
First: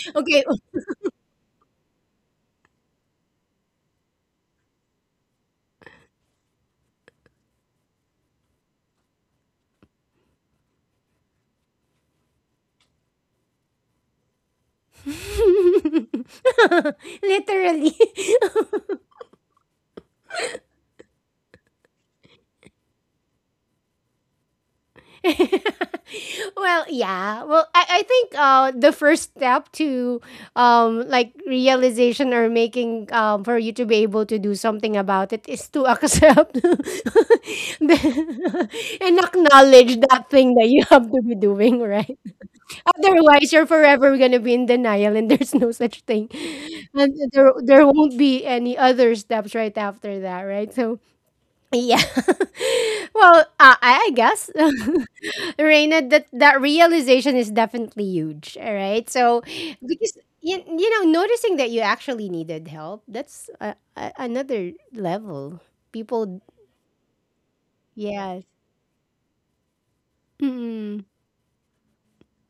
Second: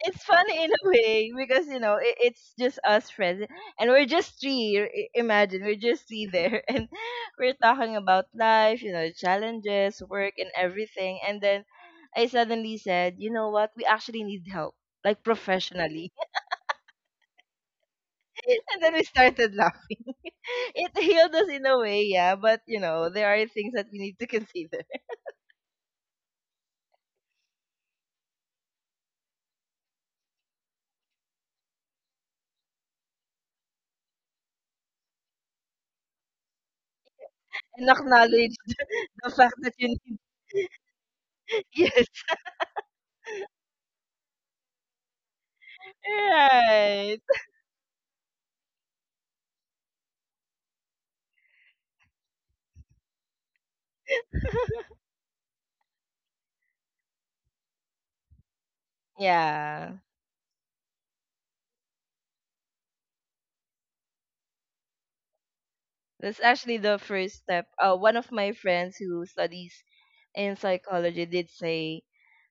it's
Okay.
funny in a way because it's just us friends, and we're just three. Imagine we're just three there, and we're talking about life, you know, challenges, work, and everything. And then I suddenly said, you know what? We actually need help, like professionally.
Literally.
And then we started laughing. It healed us in a way, yeah. But you know, there are things that we need to consider
well, yeah. Well, I think the first step to like realization or making for you to be able to do something about it is to accept
and
the-
acknowledge
and
the fact that you
acknowledge that thing
need.
that you have to be doing,
Yes,
right? Otherwise, you're forever gonna be in denial, and there's no such thing. And
right.
there won't be any other steps right after that, right? So, yeah. well, I guess, Reina, that that realization is definitely huge. All right. So
Yeah,
because you know noticing that you actually needed help, that's another level.
that's
People,
actually the first step. One of
yes.
my friends who studies in
Mm-mm.
psychology did say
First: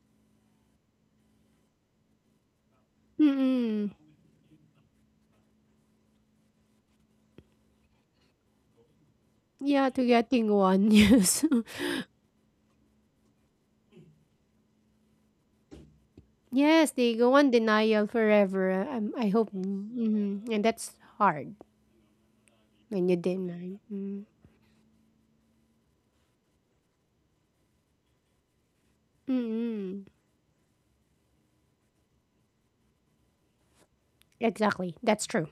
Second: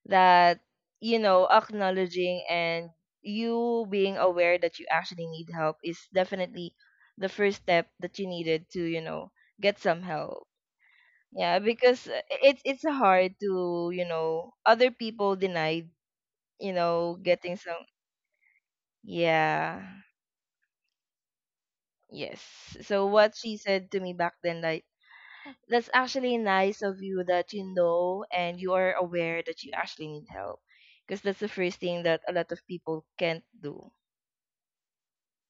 that acknowledging and you
Mm-mm.
being aware that you actually need help is definitely the first step that you needed to get
Yeah,
some
to
help.
getting one. Yes.
Yeah, because it's hard to, other people denied,
Yes, they go on
getting some.
denial forever. I hope.
Yeah.
Mm-hmm. And that's hard
Yes. So
when you
what she
deny.
said to me
Mm-hmm.
back then like that's actually nice of you that you know and you are aware that you
Mm-mm.
actually need help, because that's the first thing that a lot of people can't do.
Exactly. That's true.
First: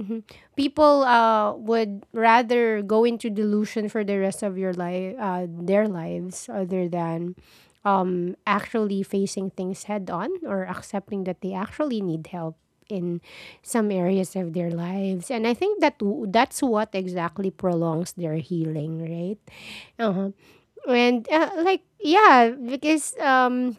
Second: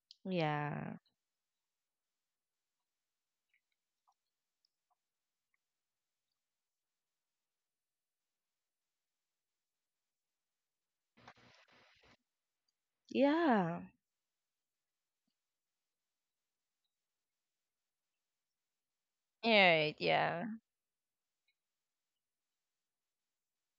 Mhm.
Yeah.
People would rather go into delusion for the rest of their lives, other than actually facing things head on or accepting that they actually need help in
Yeah.
some areas of their lives. And I think that that's what exactly prolongs their healing, right?
Right,
Uh-huh.
yeah.
And like, yeah, because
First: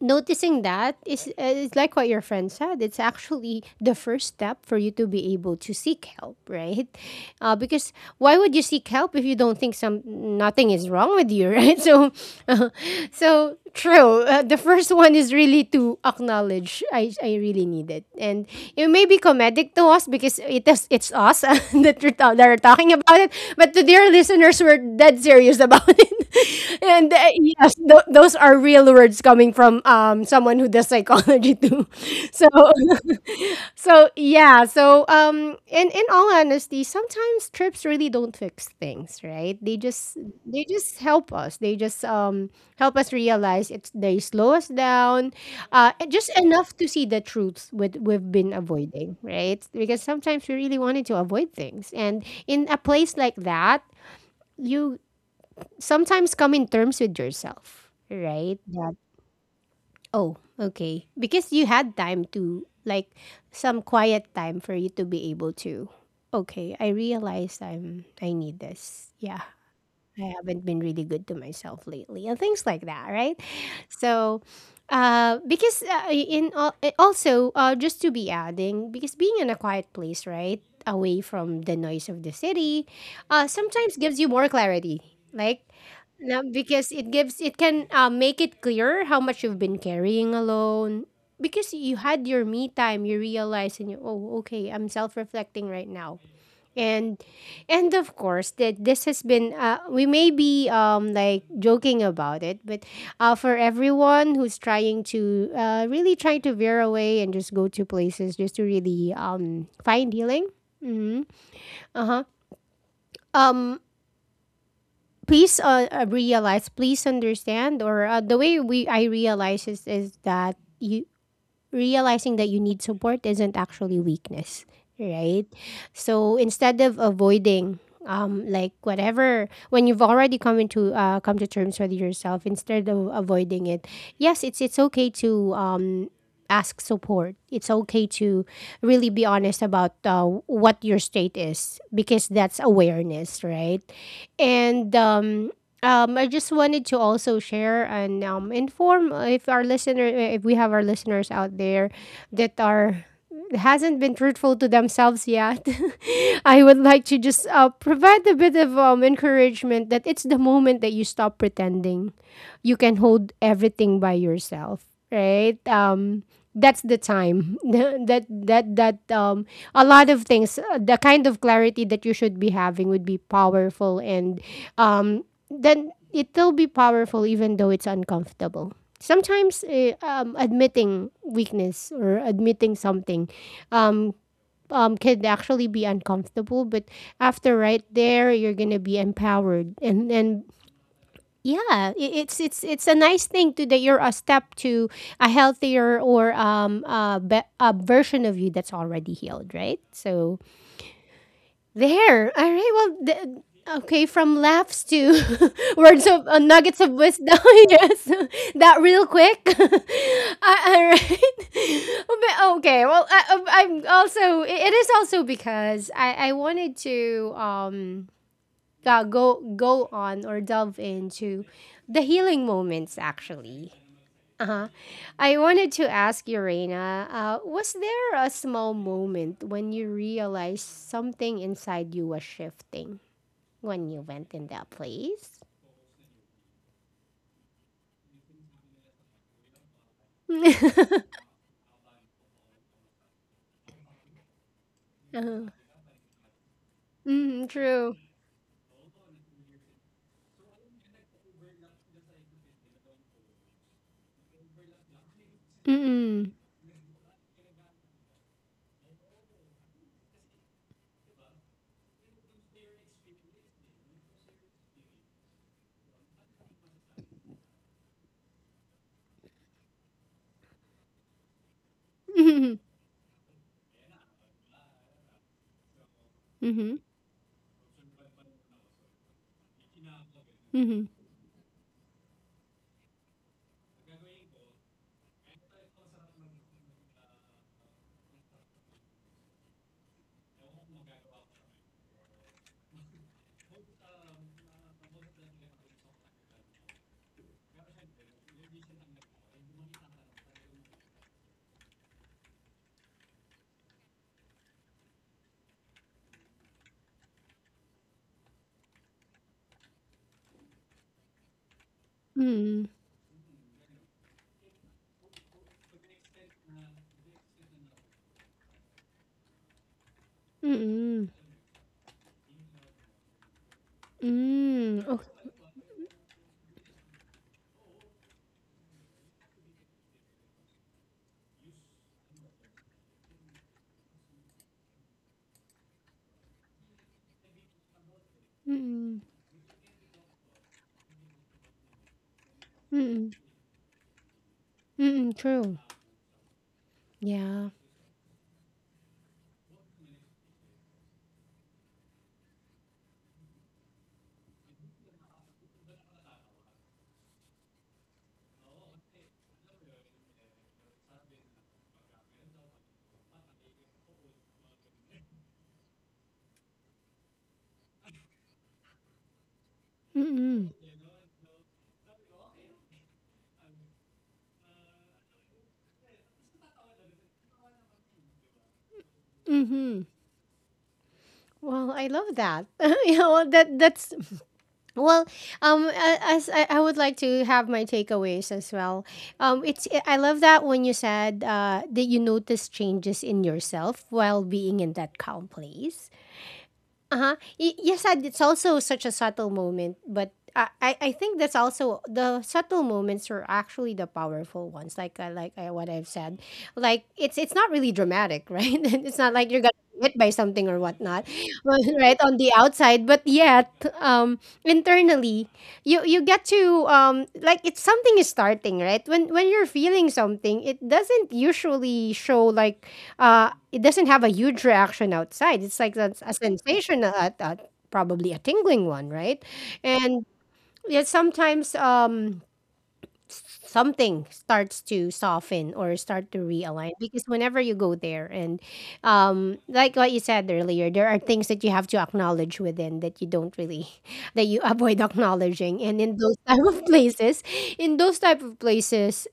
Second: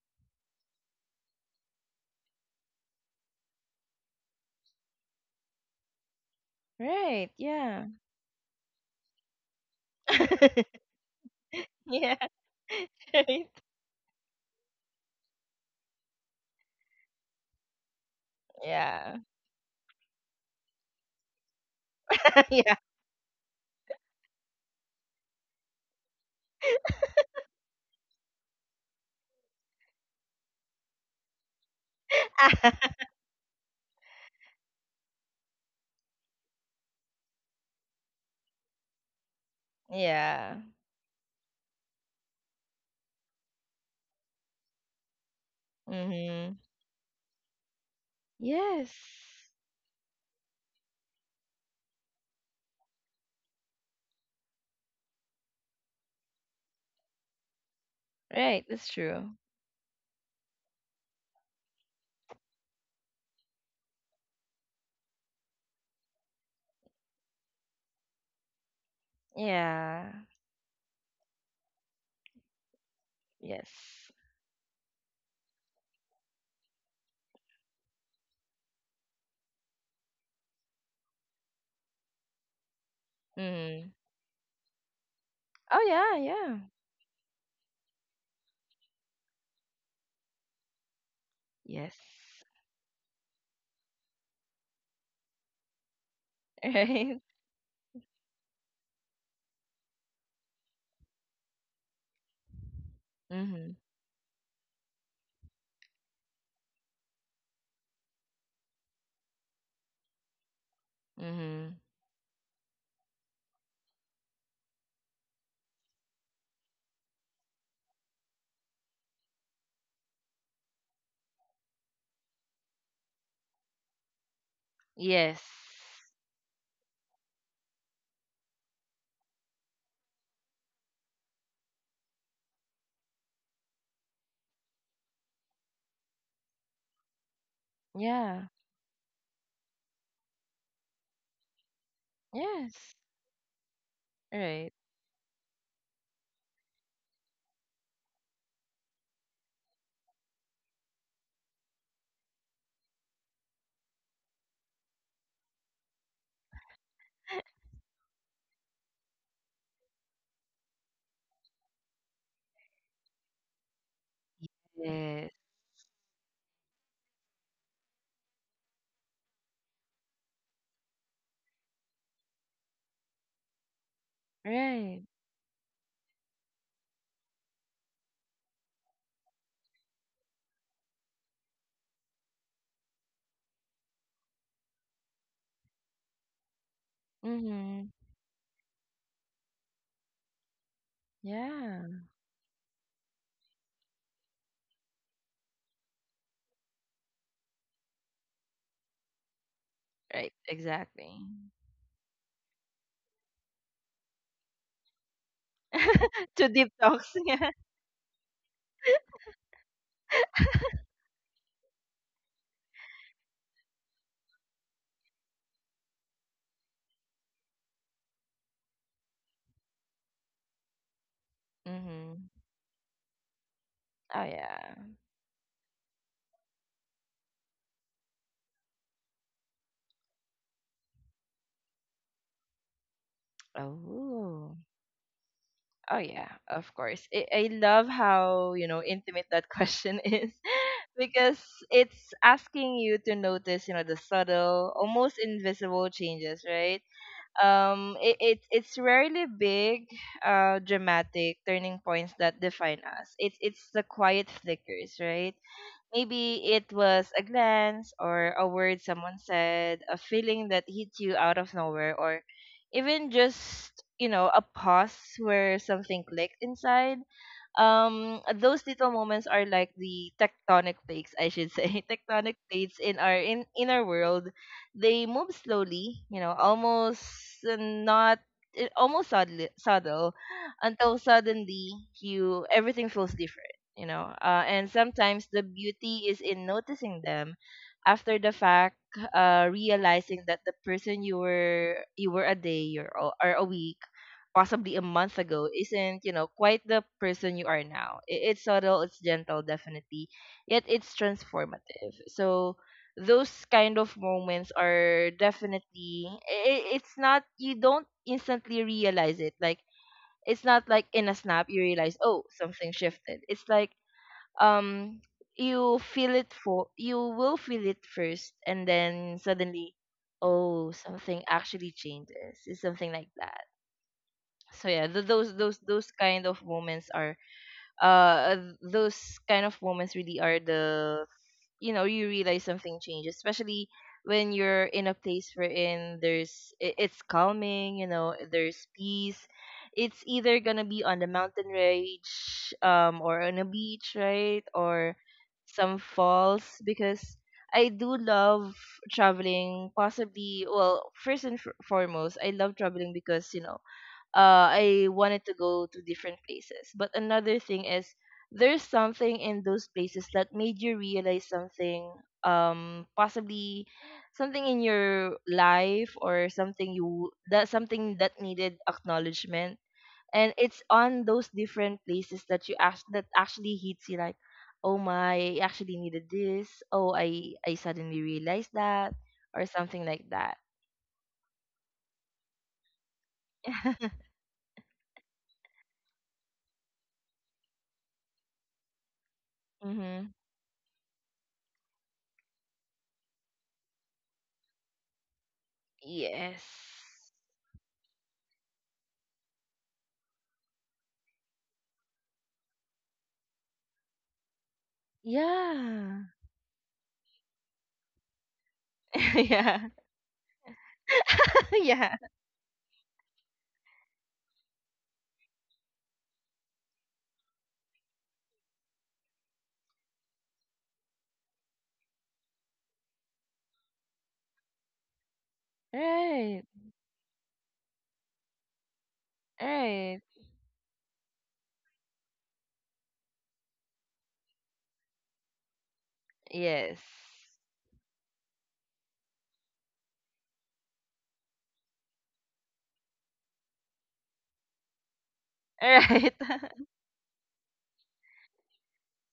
noticing that is like what your friend said. It's actually the first step for you to be able to seek help, right?
Right, yeah.
Because why would you seek help if you don't think some nothing is wrong with you, right? So,
Yeah. Right.
so true. The first one is really to acknowledge I really need it, and it may
Yeah.
be comedic to us because it's us that that are
Yeah.
talking about it. But to dear listeners, we're dead serious about it. and yes, those are real words coming from someone who does psychology too. So so yeah, so in all honesty, sometimes trips really don't fix things, right?
Yeah.
They just help us. They just help us realize it's they slow us down, and just
Mhm.
enough to see the truths with we've been
Yes.
avoiding, right? Because sometimes we really wanted to avoid things, and in a place like that you sometimes come in terms with yourself, right?
Right, that's
That,
true.
oh, okay. Because you had time to, like, some quiet time for you to be able to, okay, I need this. Yeah,
Yeah.
I haven't been really good to myself lately and things like that, right?
Yes.
So, also just to be adding because being in a quiet place right away from the noise of the city
Mm.
sometimes gives you more clarity like
Oh yeah,
no,
yeah.
because it can make it clear how much you've been carrying alone. Because
Yes.
you had your me time, you realize and you oh okay, I'm self reflecting right now. And
Right?
and of course that this has been we may be like joking about it, but for
Mm-hmm.
everyone who's trying to really trying to veer away and just go to places just to really find healing. Mm-hmm.
Mm-hmm.
Uh huh. Um Please realize please understand or the way we I realize is that you realizing that you need support isn't actually weakness,
Yes.
right? So instead of avoiding like whatever, when you've already come to terms with yourself, instead of avoiding it, yes it's okay to ask support. It's okay to
Yeah.
really be honest about what your state is because that's
Yes.
awareness, right?
Right.
And I just wanted to also share and inform if we have our listeners out there that are hasn't been truthful to themselves yet. I would like to just provide a bit of encouragement that it's the moment that you stop pretending, you can hold everything by yourself,
Yes.
right? That's the time that that that a lot of things the kind of clarity that you should be having would be powerful, and
Right.
um then it'll be powerful even though it's uncomfortable. Sometimes admitting weakness or admitting something um can actually be uncomfortable, but after right
Mm-hmm.
there you're gonna be empowered, and yeah,
Yeah.
it's a nice thing to that you're a step to a healthier or a version of you that's already healed, right?
Right,
So
exactly.
there. All right. Well, okay. From laughs to words of
Two deep
nuggets of
talks,
wisdom.
yeah.
yes, that real quick. All right. But, okay. Well, I'm also. It is also because I wanted to go on or delve into the
Mm-hmm.
healing moments actually.
Oh
Uh-huh.
yeah.
I wanted to ask you, Reina, was there a small moment when you realized something inside you was shifting when you went in
Oh.
that place?
Oh yeah, of course. I love how, intimate that question is
uh-huh.
because it's asking you to notice, the subtle, almost invisible changes, right?
Mm, true.
It's rarely big, dramatic turning points that define us. It's the quiet flickers, right?
Mm-mm.
Maybe it was a glance or a word someone said, a feeling that hit you out of nowhere, or even just, a pause where something clicked inside. Those little moments are like the tectonic plates, I should say, tectonic
Mm-hmm.
plates in our inner world. They move slowly, you know,
Mm-hmm.
almost, not, almost subtle,
Mm-hmm.
until suddenly you everything feels different, and sometimes the beauty is in noticing them after the fact, realizing that the person you were, a day or a week, possibly a month ago, isn't, quite the person you are now. It's subtle, it's gentle, definitely, yet it's transformative. So those kind of moments are definitely, it's not, you don't instantly realize it. Like, it's not like in a snap you realize, oh,
Mm-mm.
something shifted. It's like, um, you will feel it first, and then suddenly, oh,
Mm-mm.
something actually changes. It's something like that. So
Mm.
yeah,
Oh.
those kind of moments are, those kind of moments really are the, you realize something changes, especially when you're in a place wherein it's calming, there's
Mm-mm.
peace. It's either gonna be on the mountain range,
Mm-mm.
or on a beach, right, or
Mm-mm. True.
some falls. Because
Yeah.
I do love traveling. Possibly, well, first and foremost, I love traveling because you know, I wanted to go to different places. But another thing is there's something in those places that made you realize something, possibly something in your life, or something you that something that needed acknowledgement. And
Mm-mm.
it's on those different places that actually hits you like, oh my, I actually needed this. Oh, I suddenly realized that, or
Mm-hmm.
something like that.
Well, I love that. you know well, that that's well. As I would like to have my takeaways as well. It's I
Mm-hmm.
love that when you said that you notice changes in yourself while being in that calm place.
Yes.
Uh-huh. Yes, and it's also such a subtle moment, but I I think that's also the subtle moments are actually the powerful ones. What I've
Yeah.
said, like it's not really dramatic, right? it's not like you're gonna
Yeah.
be hit by something or whatnot, well, right?
Yeah.
On the outside, but yet internally, you get to like it's something is starting, right? When you're feeling something, it doesn't usually show like it doesn't have a huge reaction outside. It's like that's a
Right.
sensation, probably a tingling one, right?
Right.
And yet sometimes something starts to soften or start to realign
Yes.
because whenever you go there and like what you said earlier, there are things that you have to acknowledge within that you don't really, that you avoid acknowledging. And in
Right.
those type of places, in those type of places,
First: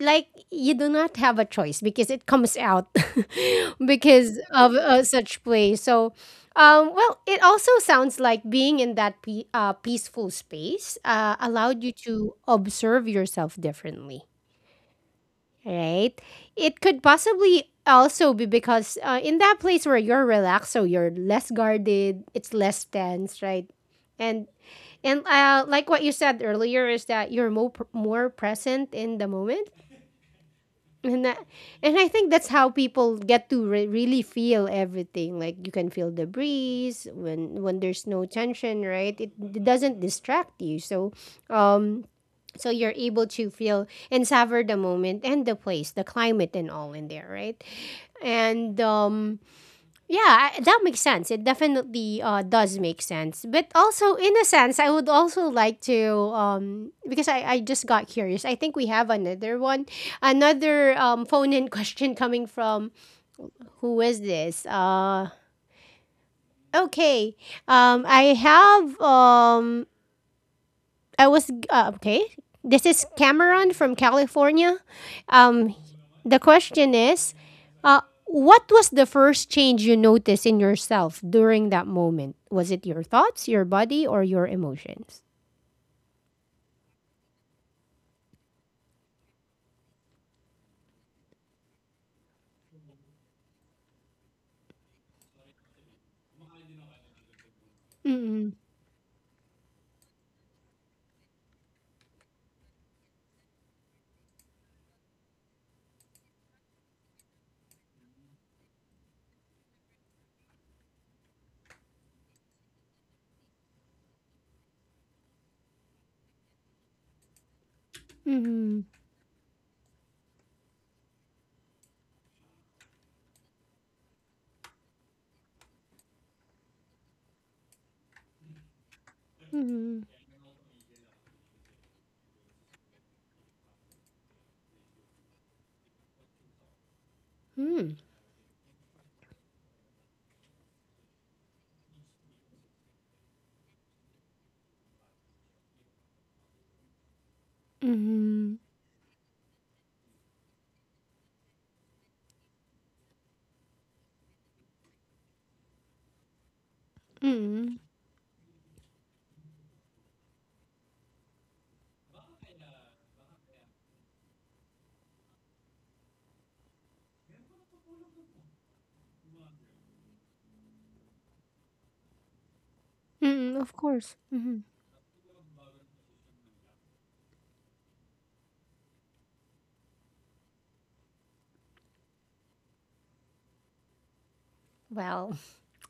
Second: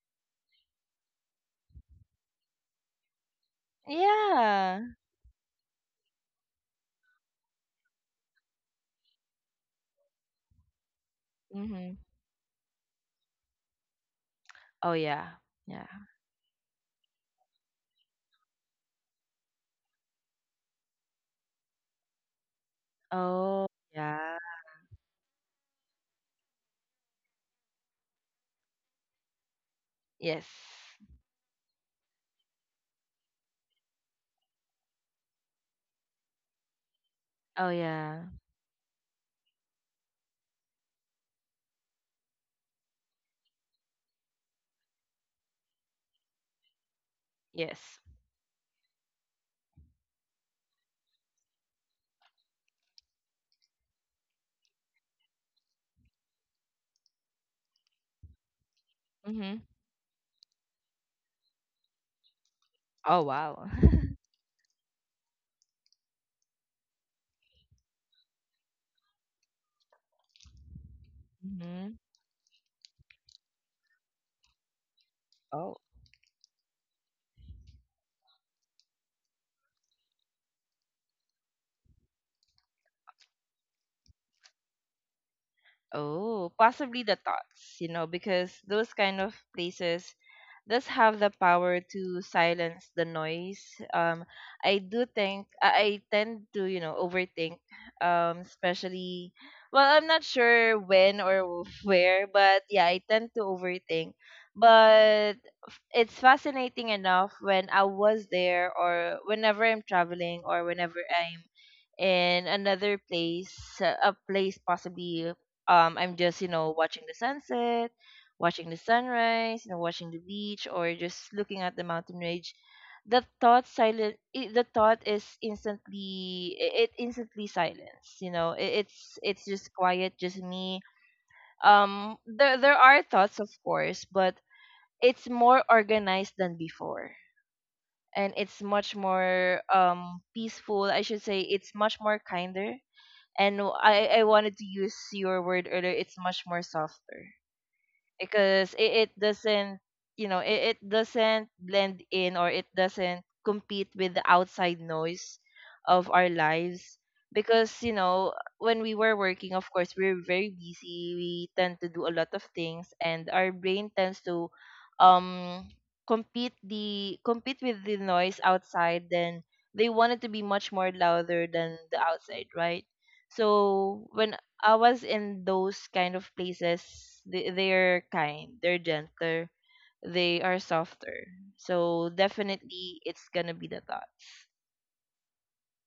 like you do not have a choice because it comes out because of
Yeah.
such play. So well it also sounds like being in that peaceful space allowed you
Mm-hmm.
to observe yourself differently,
Oh yeah. Yeah.
right? It could possibly also be because in that place where you're relaxed, so you're less guarded, it's less tense, right?
Oh yeah.
and and like what you said earlier is that you're more, more present in the moment,
Yes.
and that, and I think that's how people get to really feel everything. Like you can feel the breeze
Oh
when there's no
yeah.
tension, right? It doesn't distract you. So, um, so you're able to feel and savor the moment and the place, the climate and all in there, right?
Yes.
And yeah, that makes sense. It definitely does make sense. But also, in a sense, I would also like to, because I just got curious. I think we have another
Mm-hmm.
one, another phone in question coming from
Oh wow.
who is this? Okay, I have I was
Mm-hmm.
okay. This is Cameron from California. Um,
Oh.
the question is, uh, what was the first change you noticed in yourself during that moment? Was it your thoughts, your body, or your emotions?
Oh, possibly the thoughts, you know, because those kind of places does have the power to silence the noise. Um, I do think I tend to, overthink.
Mm-mm,
Especially, well, I'm not sure when or where, but yeah, I tend to overthink. But it's fascinating enough when I was there, or whenever I'm traveling, or whenever I'm in another place, a place, possibly I'm just, watching the sunset, watching the
mm-mm,
sunrise, watching the beach or just looking at the mountain range. The thought is instantly I- it instantly silence, you know. It's just
mm-mm,
quiet, just me. There are thoughts, of course, but it's more organized than before,
mm,
and it's much more peaceful, I should say. It's much more kinder, and I wanted to use your word earlier. It's much more softer
mm-mm,
because it doesn't blend in, or it doesn't compete with the outside noise of our lives. Because
mm-mm,
when we were working, of course we're very busy. We tend to do a lot of things, and our brain tends to, um compete with the noise outside. Then they want it to be much more louder than the outside, right?
mm-mm, of
So
course.
when
Mm-hmm.
I was in those kind of places, they're kind, they're gentler, they are softer. So definitely, it's gonna be the thoughts.
Well,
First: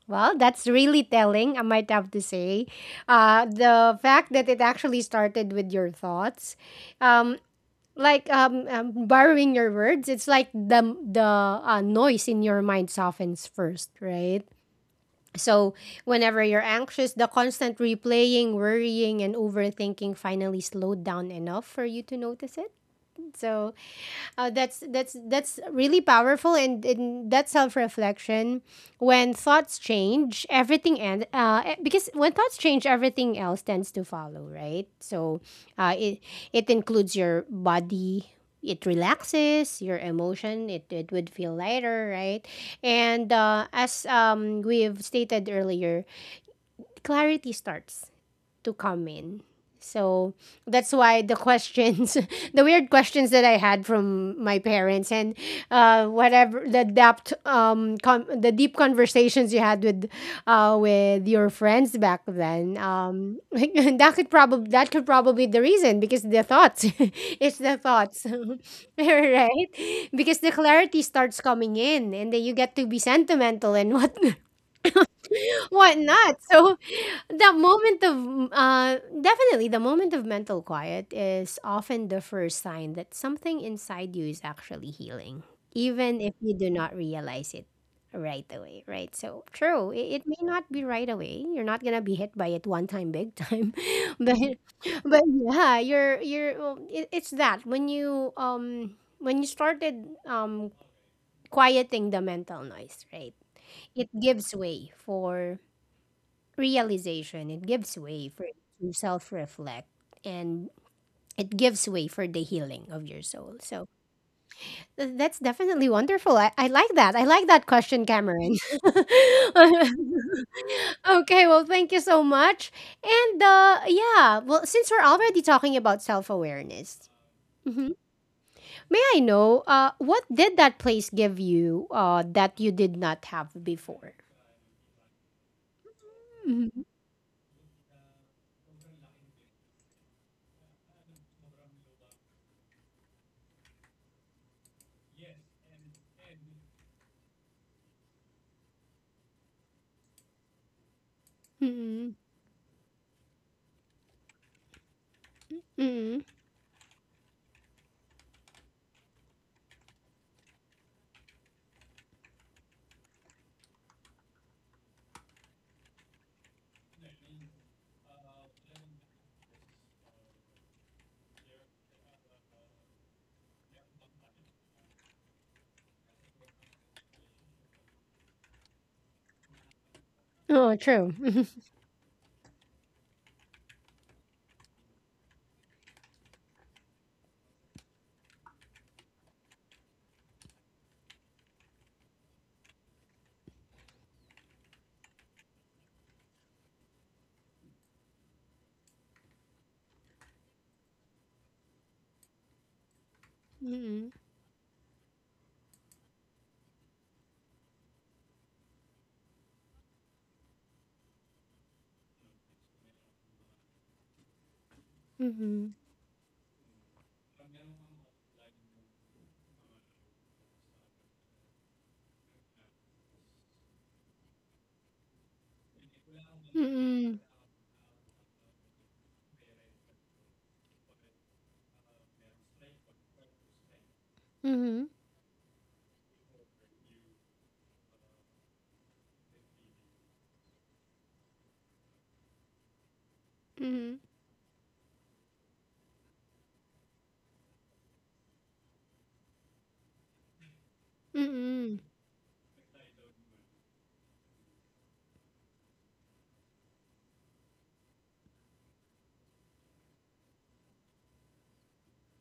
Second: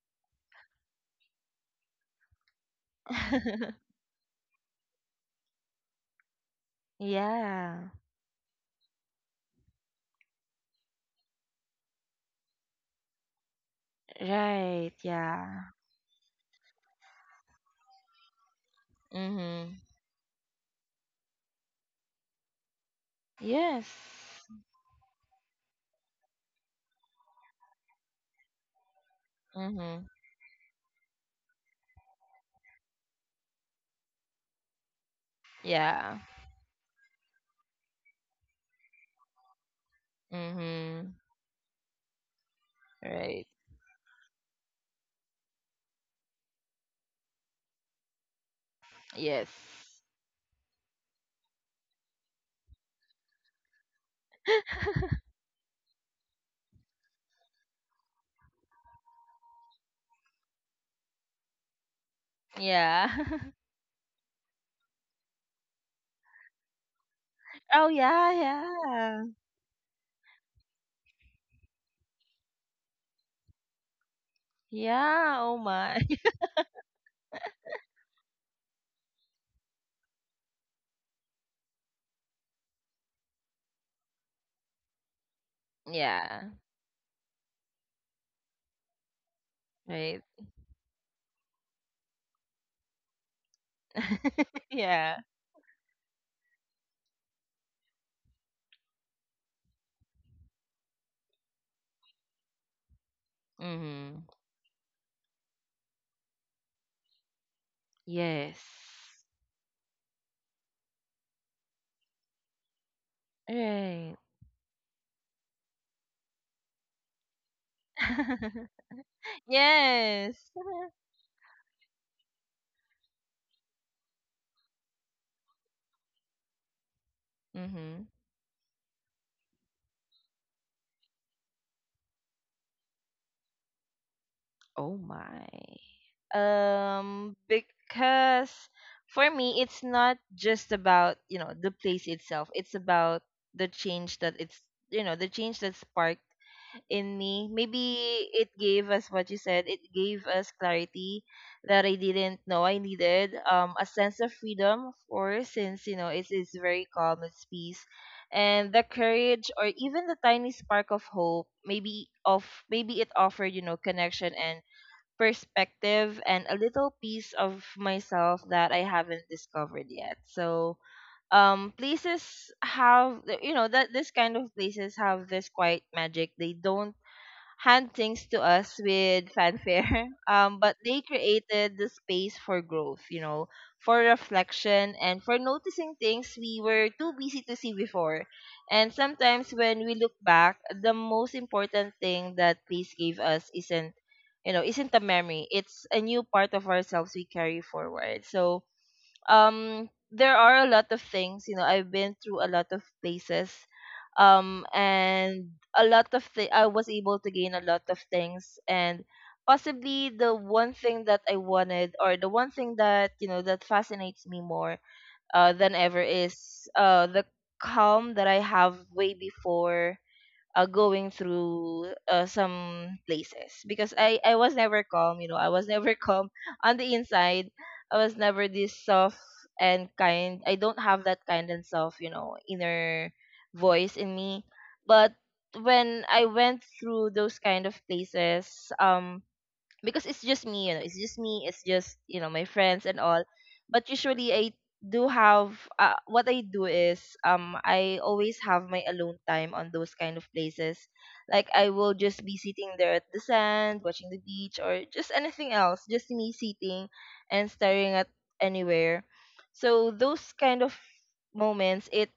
well, that's really telling. I might have to say, the fact that it actually started with your thoughts. Um,
Yeah.
like borrowing your words, it's like the noise in your mind softens first, right?
Right. Yeah.
So whenever you're anxious, the constant replaying, worrying, and
Mhm.
overthinking finally slowed down enough for you to notice it. So
Yes.
that's really powerful, and that self-reflection when thoughts
Mhm.
change everything. And because when thoughts change, everything else tends to follow, right? So
Yeah.
it it includes your body, it relaxes your emotion, it
Mhm.
would feel lighter, right? And
Right.
as we've stated earlier, clarity starts to come in.
Yes.
So that's why the questions, the weird questions that I had from my parents and whatever the depth, con the deep conversations you had with your friends back then,
Yeah.
that could probably be the reason because the thoughts, it's the
Oh
thoughts,
yeah. Yeah.
right? Because the clarity starts coming in, and then you get to be sentimental and what,
Yeah. Oh my.
whatnot. So the moment of definitely the moment of mental quiet is often the first sign that something inside you is actually healing, even if
Yeah.
you do not realize it right away, right? So true. It,
Right.
it may not be right away. You're not gonna be hit by it one time big time. but
Yeah.
but yeah, you're it's that when you started quieting the mental noise, right? It
Mhm.
gives way for realization, it gives way for
Yes.
to self-reflect, and it gives way for the healing of your soul. So
Right.
that's definitely wonderful. I like that, I like that question, Cameron.
Yes.
Okay, well, thank you so much. And yeah, well, since we're already talking about self-awareness, mhm,
Mhm.
may I know what did that place give you that you did not have before?
Oh my.
Mm-hmm.
Because for me, it's not just about, the place itself. It's about the change that it's, you know, the change that sparked in me. Maybe it gave us what you said. It gave us clarity that I
Mm-hmm.
didn't know I needed. A sense of freedom, of course, since you know
Mm-hmm.
it's it's very calm, it's peace, and the courage, or even the tiny spark of hope. Maybe it offered, connection and perspective and a little piece of myself that I haven't discovered yet. So, places have you know that this kind of places have this quiet magic. They don't hand things to us with fanfare.
Oh,
But they
true.
created the space for growth, for reflection and for noticing things we were too busy to see before. And sometimes when we look back, the most important thing that place gave us isn't you know, isn't a memory. It's a new part of ourselves we carry forward. So, there are a lot of things, I've been through a lot of places, and a lot of thi- I was able to gain a lot of things. And possibly the one thing that I wanted, or the one thing that that fascinates me more
Mm-hmm.
than ever, is the calm that I have way before, going through some places. Because I was never calm, I was never calm. On the
Mm,
inside, I was never this soft and kind. I don't have that kind and soft, inner voice in me.
mhm,
But when I went through those kind of places, um because it's just me, you know, it's just me, it's just, my friends and all. But
mhm,
usually I do have, what I do is, I always have my alone time on those kind of places. Like I
mm,
will just be sitting there at the sand, watching the beach or just anything else, just me sitting and staring at anywhere. So those kind of moments, it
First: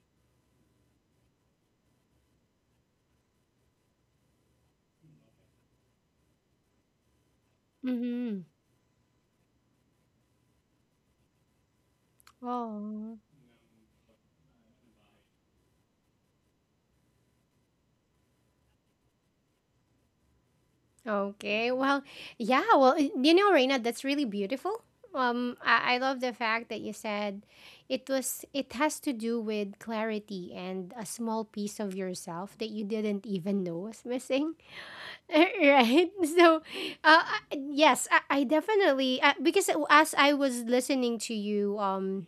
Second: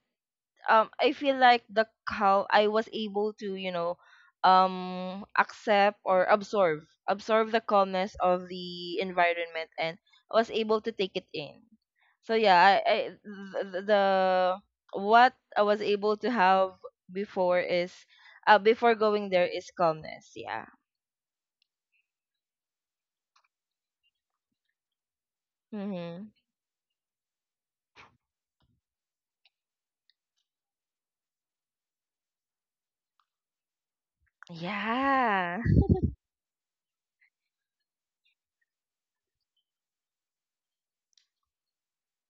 I feel like the how I was able to, accept or absorb the calmness
mhm.
of the environment, and was able to take it in. So yeah, I
Oh,
the what I was able to have before is, before going there, is calmness. Yeah.
okay. Well, yeah, well, you know, Reina, that's really beautiful. I love
Mhm.
the fact that you said it was, it has to do with clarity and a small piece of yourself that you didn't even know was missing,
Yeah.
right? So, uh, yes, I definitely because as I was listening to you,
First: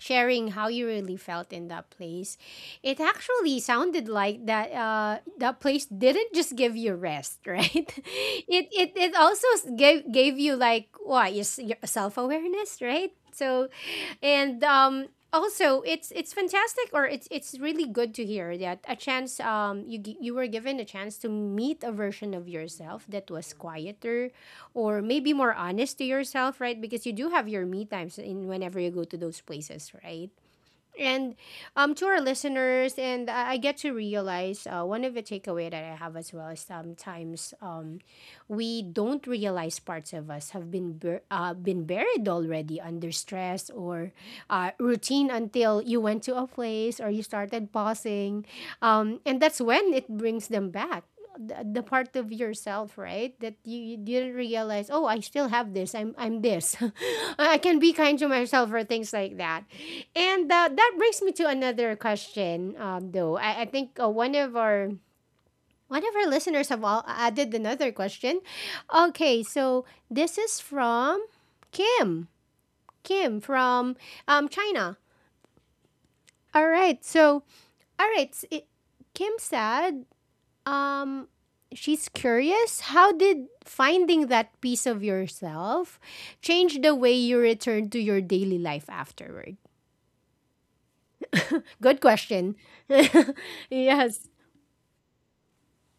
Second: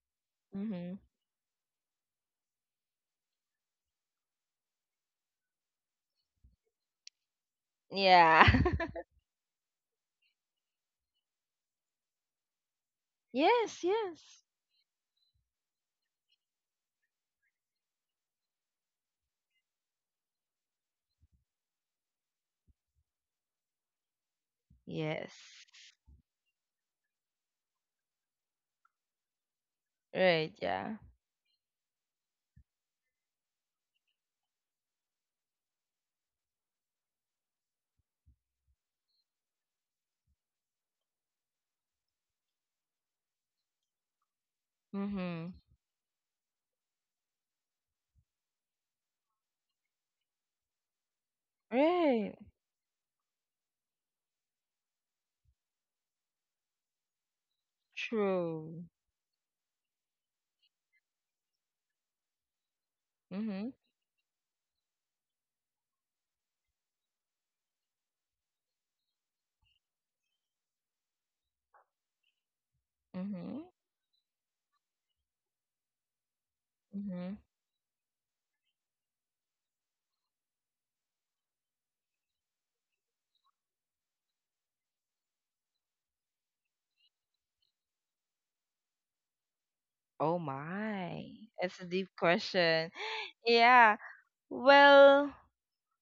sharing how you
Mhm.
really felt in that place, it actually sounded like that that place didn't just give you rest, right?
Yeah.
It also gave you like what your, your self awareness, right? So,
Yes. Yes.
and also it's fantastic or it's really good to hear that a chance, um, you were given a chance to meet a version of yourself that was quieter or
Yes.
maybe more honest to yourself, right? Because you do have your me times in whenever you go to those places, right?
Right. Yeah.
And to our listeners, and I get to realize one of the takeaway that I have as well is sometimes we don't realize parts of us have been been buried already under stress or routine
Mhm.
until you went to a place or you started pausing, and that's when it brings them back. The part
Right.
of yourself, right, that you didn't realize. Oh, I still have this. I'm this. I can be kind to myself
True.
or things like that. And that brings me to another question, though. I
Mhm.
think one of our listeners have all added another question. Okay, so this is from Kim. Kim
Mhm.
from China. All right,
Mhm.
so all right, Kim said um, she's curious. How did finding that piece of yourself change the way you return to your daily life afterward?
Oh my. It's a
Good
deep
question.
question. Yeah.
Yes.
Well,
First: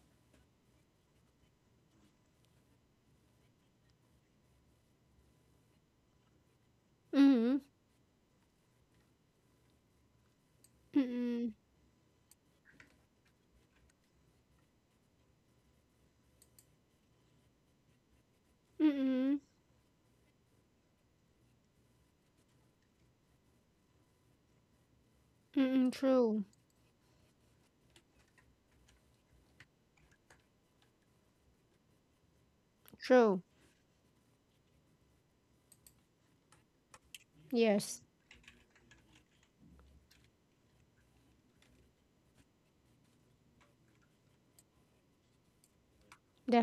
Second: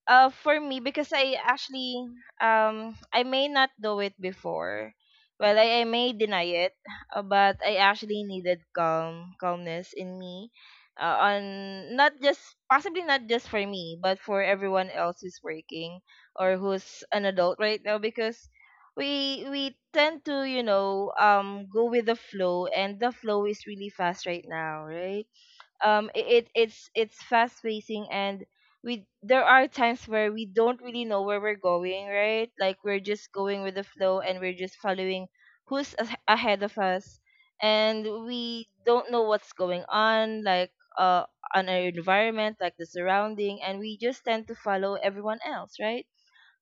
for me, because I actually, I may not do it before. Well, I may deny it,
Mm-hmm.
but I actually needed calmness in me. On
Mm-mm.
not just possibly not just for me, but for everyone else who's working or who's an adult right now because
Mm-mm.
we tend to, go with the flow, and the flow is really fast right now, right?
Mm-mm.
um i-
True.
it it's it's fast pacing, and we there are times where we don't really know where we're going, right? Like we're just
True.
going with the flow and we're just following ahead of us,
Yes.
and we don't know what's going on, like uh on our environment, like the surrounding, and we just tend to follow everyone else, right?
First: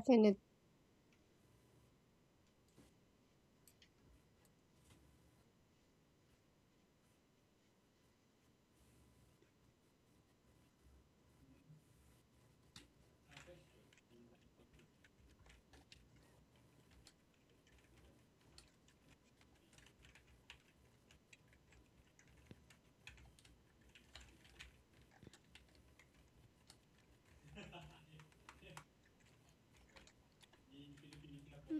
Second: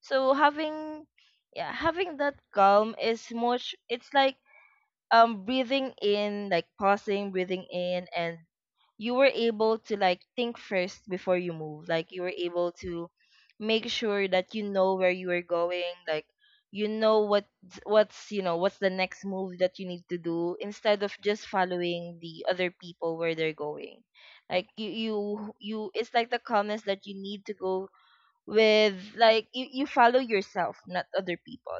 So having, yeah, having that calm is much, it's like breathing in, like pausing, breathing in, and you were able to like think first before you move, like you were able to make sure that you know where you are going, like you know what, what's what's the next move that you need to do instead of just following the other people where they're going, like you, it's like the calmness that you need to go with. Like you follow yourself, not other people.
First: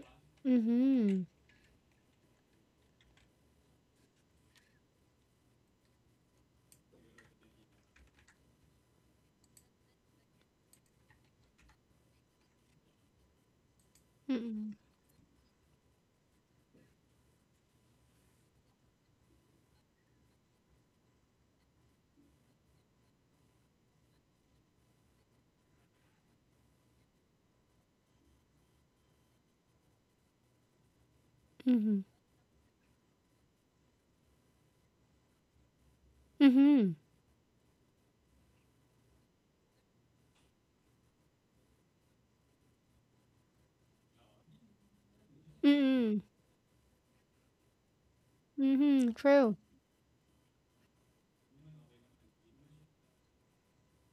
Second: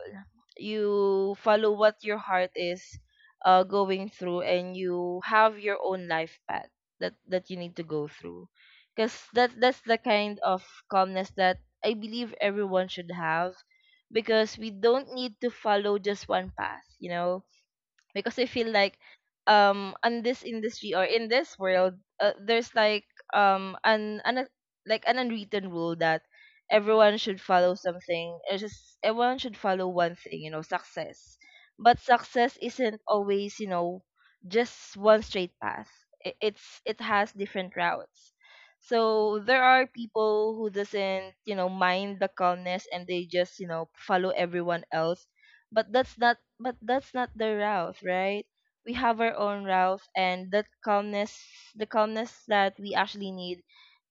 Mm-hmm.
You follow what your heart is going through, and you have your own life path that you need to go through, because that's the kind of calmness that I believe everyone should have, because we
Mm-mm.
don't need to follow just one path, you know. Because I feel like on this industry or in this world, there's like an like an unwritten rule that everyone should follow something. It's just everyone should follow one thing, you know, success.
Mm-hmm.
But success isn't always, you know, just one straight path. It
Mm-hmm.
it has different routes. So there are people who doesn't, you know, mind the calmness and they just, you know, follow everyone else,
Mm-mm.
but that's not the Ralph, right? We
Mm-hmm.
have our
True.
own Ralph, and that calmness, the calmness that we actually need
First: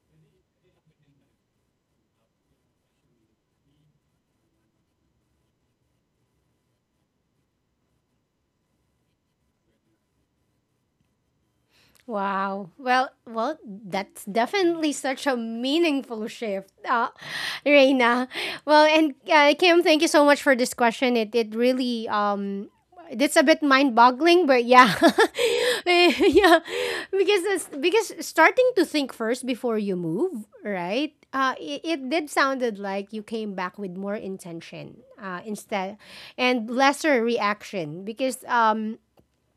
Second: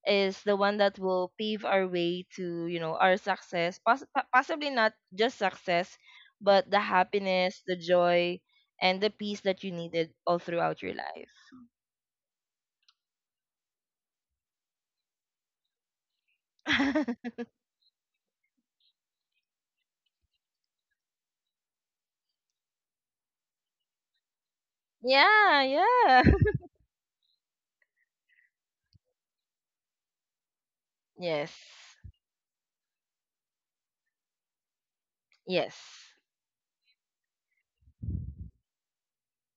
is the one that will pave our way to, you know, our success. Possibly not just success, but the happiness, the joy, and the peace that you needed all throughout your life.
Wow. Well, well, that's definitely such a meaningful shift, Reina. Well, and Kim, thank you so much for this question. It really it's a bit mind boggling, but yeah,
yeah,
Eh,
yeah.
yeah, because it's, because starting to think first before you move, right?
Yes.
It did sounded like you came back with more intention instead
Yes.
and lesser reaction because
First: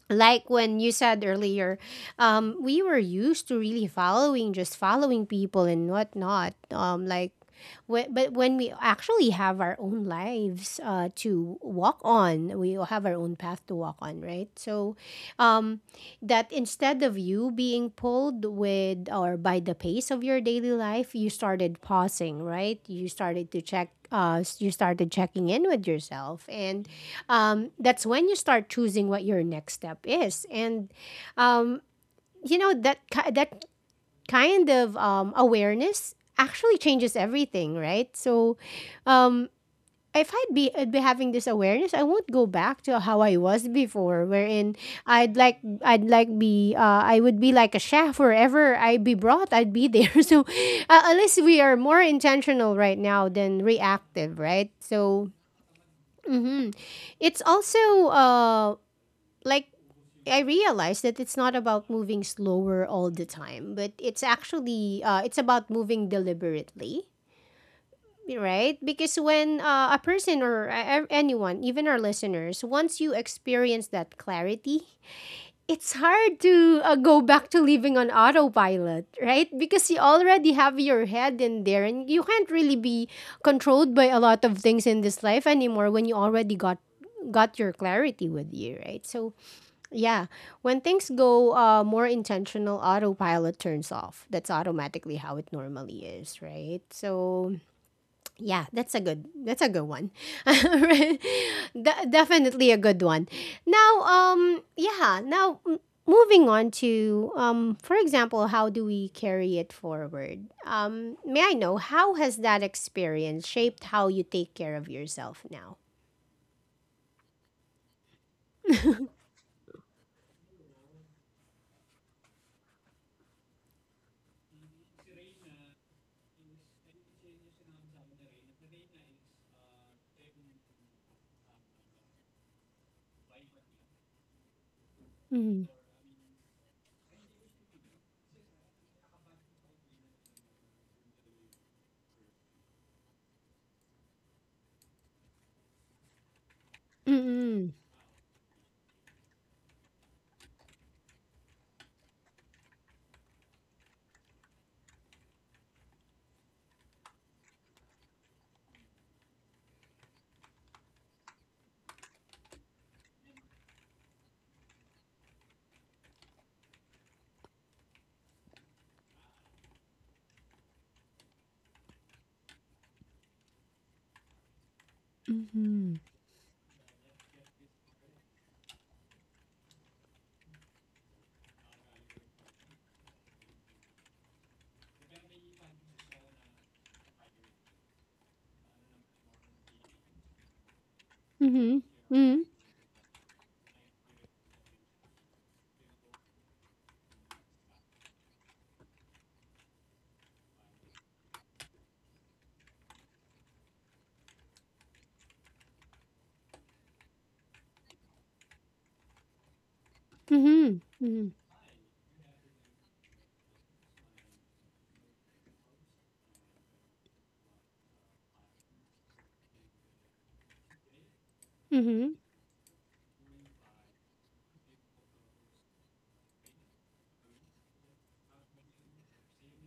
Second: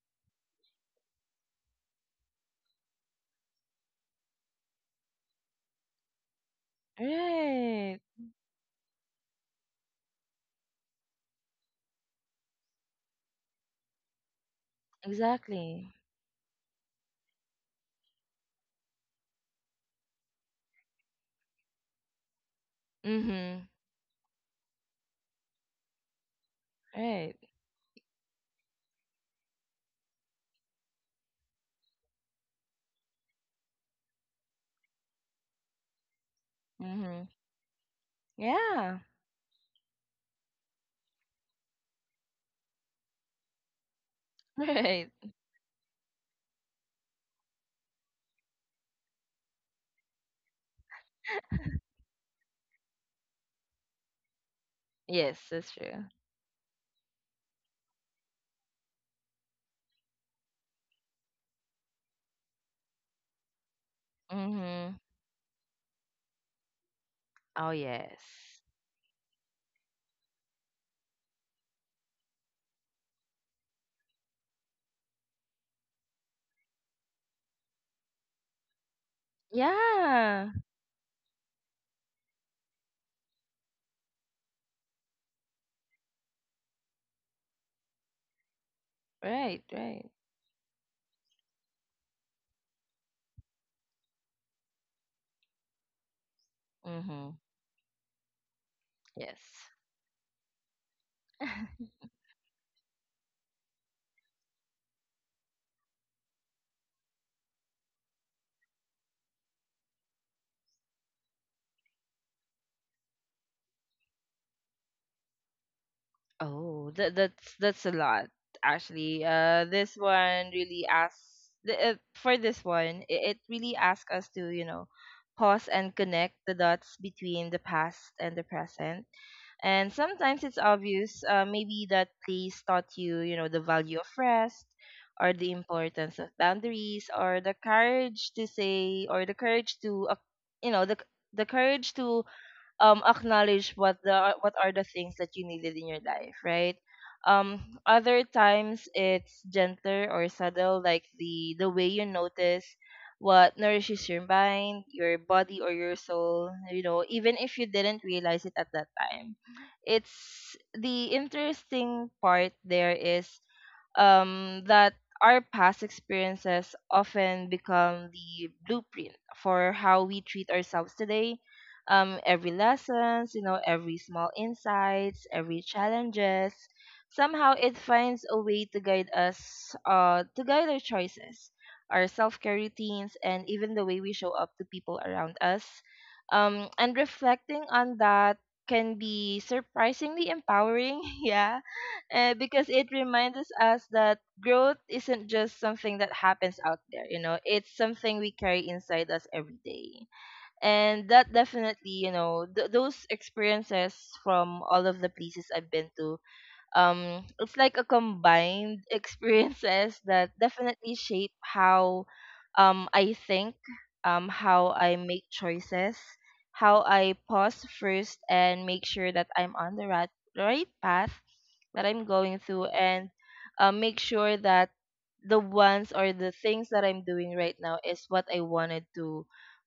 like when you said earlier, we were used to really following, just following people and whatnot. Like,
Right.
but when we actually have our own lives to walk on, we have our own path to walk on, right? So, um,
Exactly.
that instead of you being pulled with or by the pace of your daily life, you started pausing, right? You started to
Mhm.
check. You started checking in with yourself, and
Right.
that's when you start choosing what your next step is, and um, you know, that kind of awareness actually changes
Mhm.
everything, right? So
Yeah.
um, if I'd be having this awareness, I won't go back to how I was before, wherein
Right.
I'd like I'd like be I would be like a chef wherever I be brought, I'd be there. So unless we are more intentional right now than reactive, right? So
Yes, that's true.
hmm, it's also like I realized that it's not about moving slower all the time, but it's
Mm-hmm.
actually it's about moving deliberately,
Oh, yes.
right? Because when a person or anyone, even our listeners, once you experience that clarity, it's hard to go back to living on autopilot, right? Because you already
Yeah.
have your head in there, and you can't really be controlled by a lot of things in this life anymore when you already got your clarity with you, right? So
Right, right.
yeah. When things go more intentional, autopilot turns off. That's automatically how it normally is, right?
Mm-hmm.
So yeah,
Yes.
that's a good one. Right? Definitely a good one. Now, yeah, now moving on to for example, how do we carry it forward? May I know how has that experience shaped how you take care of yourself now?
Oh, that's a lot actually. This one really asks the, for this one. It really asks us to, you know, pause and connect the dots between the past and the present. And sometimes it's obvious, maybe that place taught you, you know, the value of rest or the
Mm-hmm.
importance of boundaries, or the courage to say, or the courage to, you know, the courage to acknowledge what are the things that you needed in your life, right? um
Mm-hmm.
Other times it's gentler or subtle, like the way you notice what nourishes your mind, your body, or your soul, you know, even if you didn't realize it at that time. It's the interesting part there is that our past experiences often become the blueprint for how we treat ourselves today. Every lessons, you know, every small insights, every
Mm-hmm.
challenges. Somehow it finds a way to guide us, to guide our choices, our self-care routines, and even the way we show up to people around us. And reflecting on that can be surprisingly empowering, yeah,
Mm-hmm.
because it reminds us that growth isn't just something that happens out there, you know, it's something we carry inside us every day. And that, definitely, you know, those experiences from all of the places I've been to, it's like a combined experiences that
Mhm.
definitely
Mhm.
shape how, I think, how I make choices, how I pause first and make sure that I'm on the right path that I'm
Mhm.
going through, and make sure that the ones or the things that I'm doing right now is what I wanted to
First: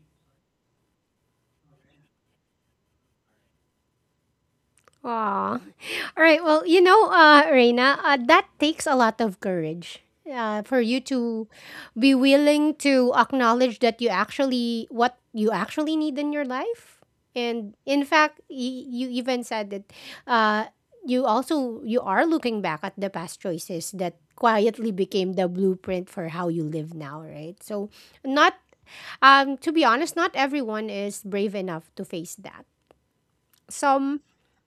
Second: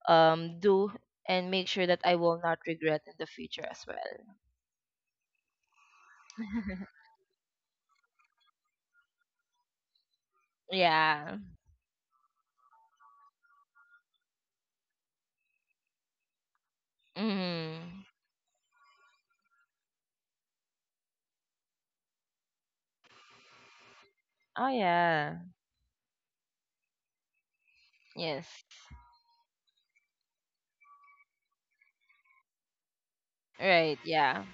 do, and make sure that I will not regret in the future as well.
Aw. All right. Well, you know, Reina, that takes a lot of courage. For you
Yeah.
to be willing to acknowledge that you actually what you actually need in your life, and in
Mm.
fact, you even said that uh, you also you are looking back at the past choices that
Oh
quietly became
yeah.
the blueprint for how you live now, right? So, not
Yes.
to be honest, not everyone is brave enough to face that.
Right.
some
Yeah.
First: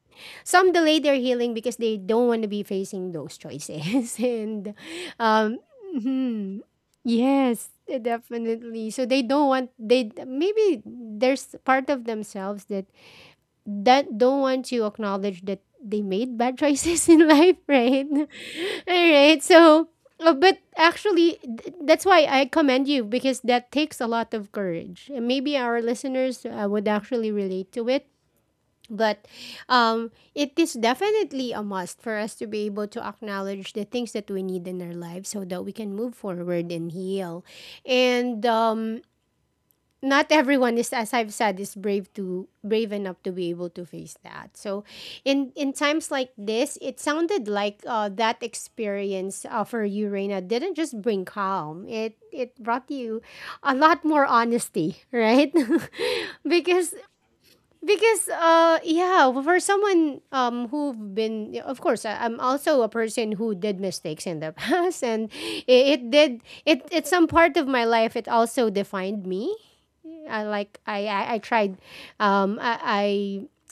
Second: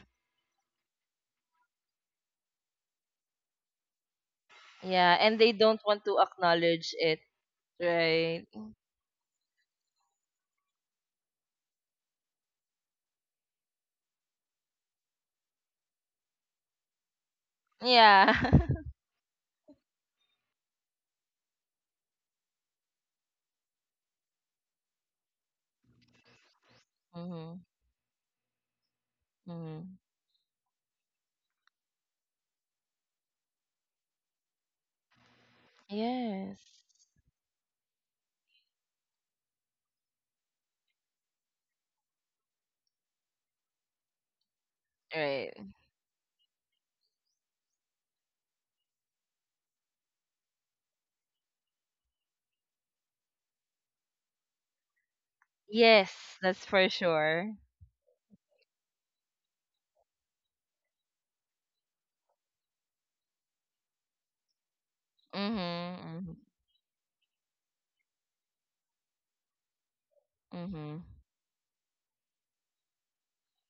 some delay their healing because they don't want to be facing those choices and
Yeah. And they
um
don't want to
mhm.
acknowledge it.
Yes,
Right.
definitely, so they don't want they maybe there's part of themselves that that don't want to acknowledge that they made bad choices in life, right?
Yeah.
All right, so but actually that's why I commend you because that takes a lot of courage, and maybe our listeners would actually
mm-hmm.
relate to it. But
Mm-hmm.
it is definitely a must for us to be able to acknowledge the things that we need in our lives so that we can move
Yes.
forward and heal. And not everyone is, as I've said, is brave enough to be able to face that. So,
Right.
in times like this, it sounded like that experience for you, Reina, didn't just bring calm. It brought you a lot more honesty, right?
Yes. That's for
because
sure.
because yeah, well, for someone who've been of course I'm also a person who did mistakes in the past, and it
Mm-hmm.
did it, it's some part of my life, it also defined me.
Mm-hmm. Mm-hmm.
I tried I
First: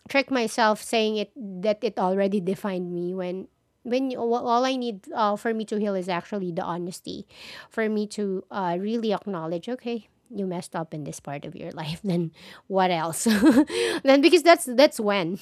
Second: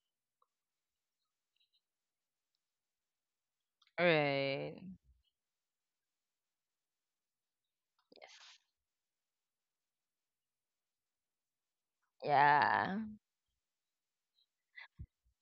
tricked myself saying it that it already defined me when all I
Right.
need for me to heal is actually the honesty for me to
Yes.
really acknowledge, okay, you messed up in this part of your life, then what
Yeah.
else then because that's when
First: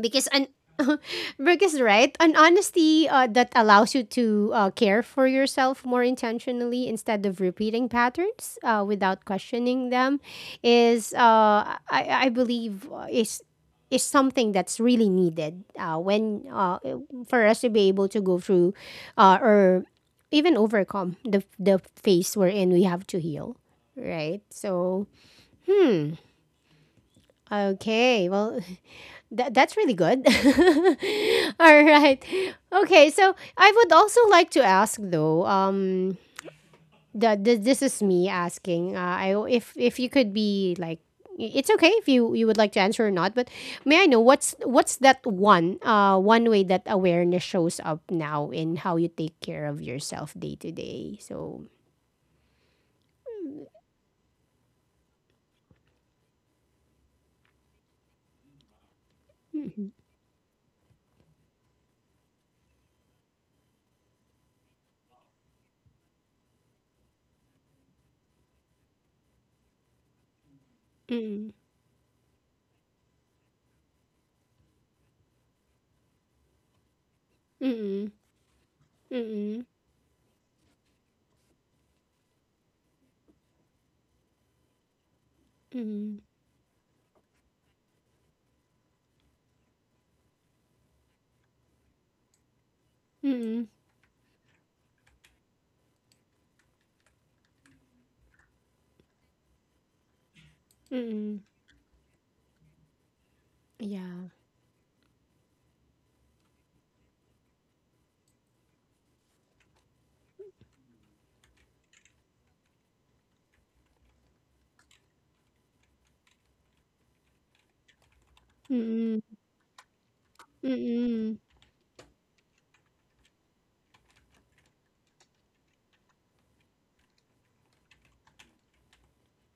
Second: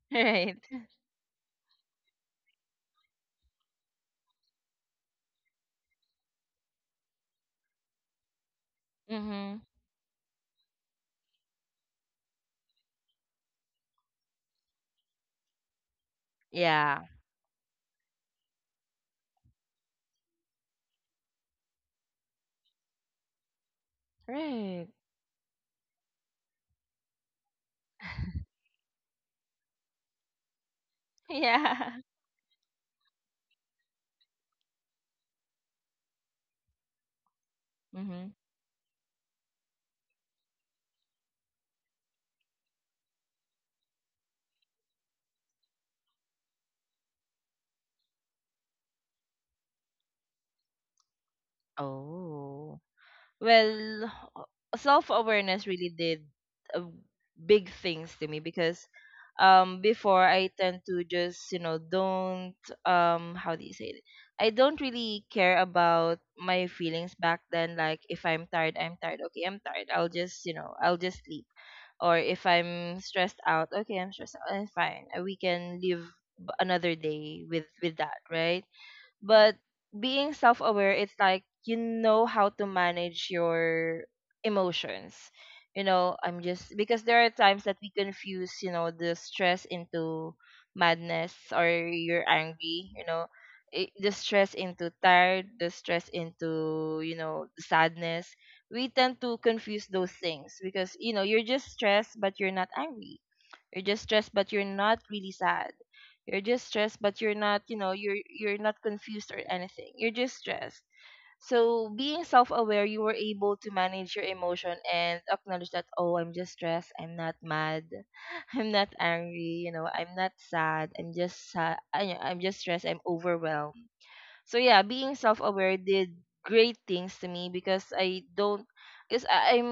because an
Right.
Brooke is right. An honesty that allows you to care for yourself more intentionally instead of repeating patterns without
Mm-hmm.
questioning them is, I believe, is something that's really needed when
Yeah.
for us to be able to go through or even overcome the phase we're in. We have to heal, right?
Right.
So okay, well, that's really good. All
Yeah.
right. Okay, so I would also like to ask, though, um, that the this is me
Mm-hmm.
asking. I if you could be like, it's okay if you would like to answer or not, but may I know what's that one one way that awareness shows up now in how you take care of yourself day to day. So
Oh. Well, self-awareness really did, uh, big things to me, because
Mm-mm.
before I tend to just, you know, don't, how do you say it, I don't really care about my feelings back then. Like if I'm tired, I'm tired, okay, I'm tired, I'll just, you know, I'll just sleep.
Mm-mm.
Or if I'm stressed out, okay, I'm stressed out, I'm fine. We can live another day with
Mm-mm.
that, right? But
Mm-mm.
being self aware, it's like you know how to manage your emotions. You know,
Mm-mm.
I'm just, because there are times that we confuse, you know, the stress into madness, or you're angry, you know,
Mm-mm.
the stress into tired, the stress into, you know, sadness. We tend to confuse those things because, you know,
Mm-mm.
you're just stressed but you're not angry. You're just
Yeah.
stressed but you're not really sad. You're just stressed, but you're not, you know, you're not confused or anything. You're just stressed. So being self-aware, you were able to manage your emotion and acknowledge that, oh, I'm just stressed. I'm not mad. I'm not
Mm-mm.
angry. You know, I'm not sad. I'm just
Mm-mm.
sad. I'm just stressed. I'm overwhelmed. So yeah, being self-aware did great things to me, because I don't, because I- I'm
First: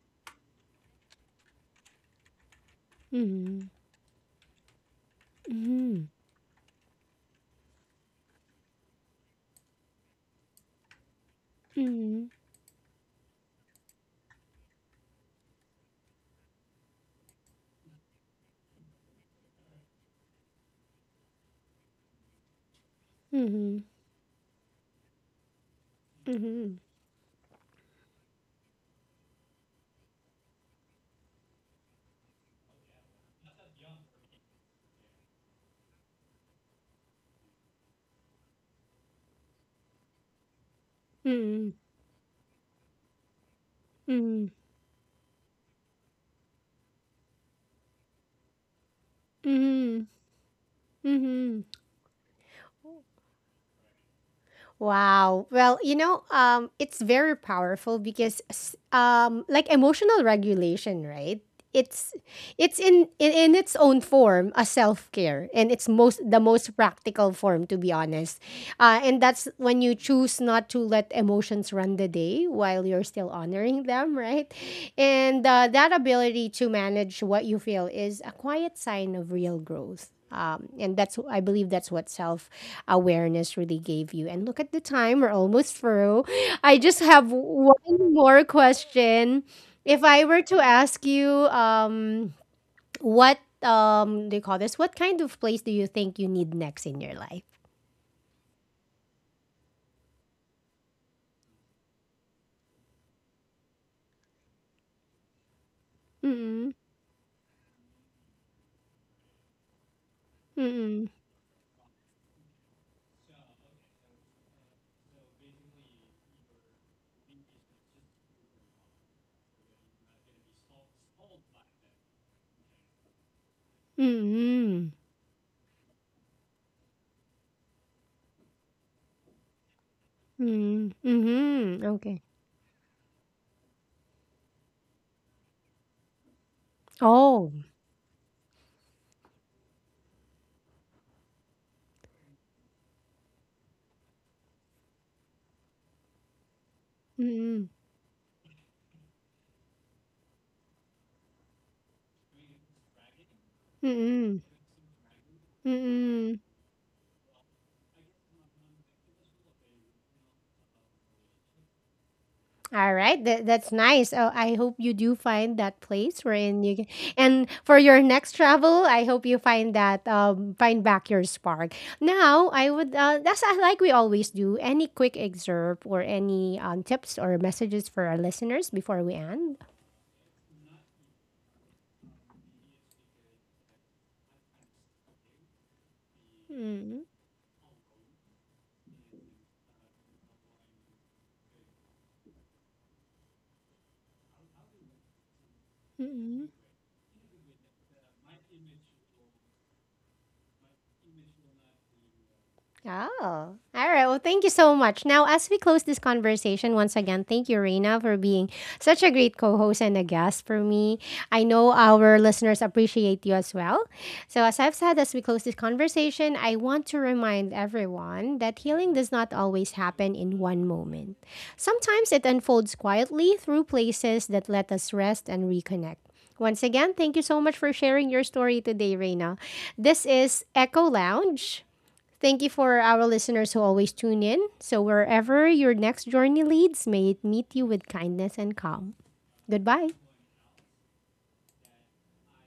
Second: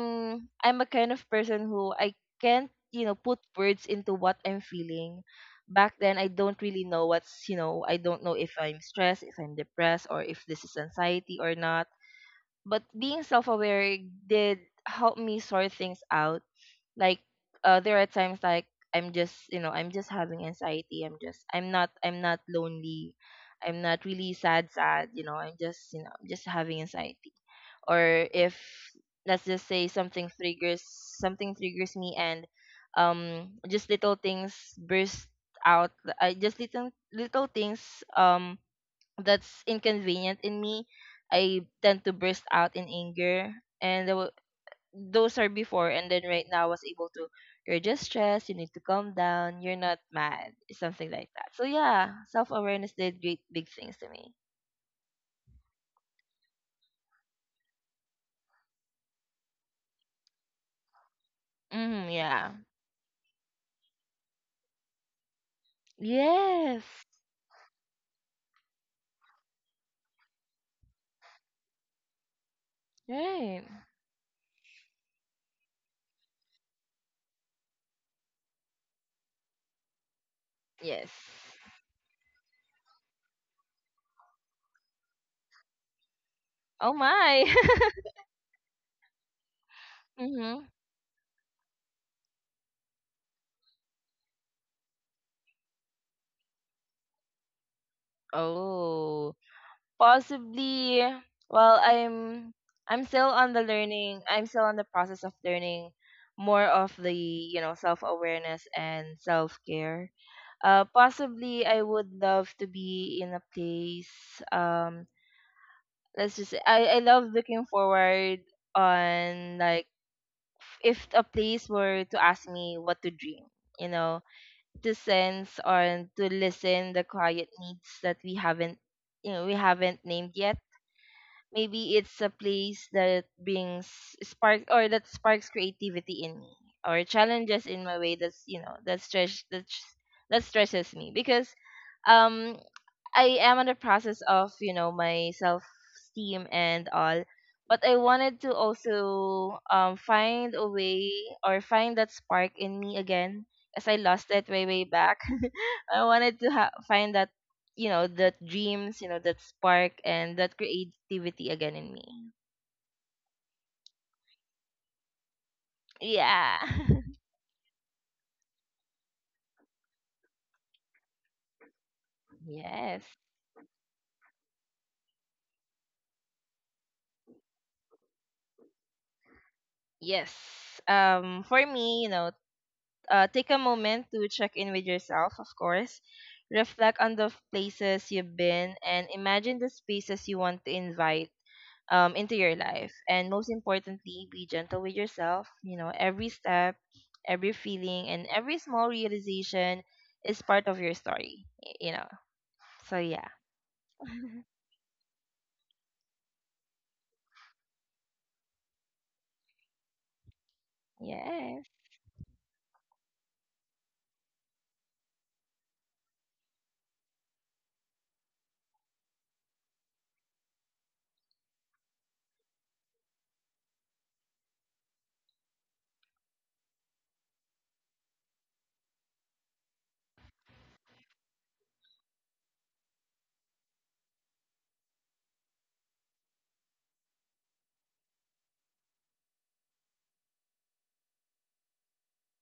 I'm a kind of person who I can't, you know, put
Mhm.
words into what I'm feeling. Back
Mhm.
then I don't really know what's, you know, I don't know if I'm stressed, if I'm depressed, or if this is anxiety or not.
Mhm.
But being self-aware did help me sort things out. Like there are times like I'm just having anxiety, I'm not, I'm not lonely, I'm
Mhm.
not really sad, you know, I'm just you know I'm just
Mhm.
having anxiety. Or if, let's just say, something triggers me, and just little things burst out. I just Little things um that's inconvenient in me, I
Mhm.
tend to burst out in anger. And
Mhm.
those are before, and then right now I was able to, you're just stressed, you need to calm down, you're not
Mhm.
mad, something like that. So
Mhm.
yeah, self awareness did great big things to me.
Wow. Well, you know, it's very powerful because, like emotional regulation, right?
Mm,
It's
yeah.
it's in in its own form a self care, and it's most the most
Yes.
practical form, to be honest. And that's when you choose not to let emotions run the day while you're still
Right.
honoring them, right? And that ability to manage what you feel is a quiet sign of real growth. And
Yes.
that's, I believe, that's what self awareness really gave you. And look at the time, we're almost through. I
Oh
just have
my.
one more question. If I were to
mhm.
ask you, what do you call this? What kind of place do you think you need next in your life?
Oh. Possibly, well, I'm still on the learning, I'm still on the process of learning more
Mm-mm.
of the, you know, self awareness and self care.
Mm-mm.
Possibly I would love to be in a place. Um, let's just say, I love looking forward on, like, if a place were to ask me what to dream, you know,
Mm,
to sense or to listen the quiet needs that we haven't, you know, we haven't named yet.
mm, mhm,
Maybe
okay.
it's a place that brings spark, or that sparks creativity in me, or
Oh,
challenges in my way, that's you know that that stretches me, because um I am in the process of, you know, my self esteem and all.
mm,
But I wanted to also find a way, or find that spark in me again, as I lost
mm,
it way back. I
mm.
wanted to find that, you know, that dreams, you know, that spark and that creativity again in me.
Alright, that that's nice. Oh, I hope you do find that place
Yeah.
wherein you can, and for your next travel, I hope you find that find back your spark. Now, I would
yes.
that's like we always do. Any quick excerpt or any tips or messages for our listeners before we end?
Yes. For me, you know, take a moment to check in with yourself, of course. Reflect
Mm,
on the places you've been and imagine the spaces you want to invite into your life. And most importantly, be gentle with yourself. You know, every
hmm.
step, every feeling, and every small realization is part of your story. You know, so yeah.
Oh, all right. Well, thank you so much. Now, as we close this conversation, once again, thank you, Reina, for being such a great co host and a guest for me. I
Yes.
know our listeners appreciate you as well. So, as I've said, as we close this conversation, I want to remind everyone that healing does not always happen in one moment. Sometimes it unfolds quietly through places that let us rest and reconnect. Once again, thank you so much for sharing your story today, Reina. This is Echo Lounge. Thank you for our listeners who always tune in. So, wherever your next journey leads, may it meet you with kindness and calm. Goodbye.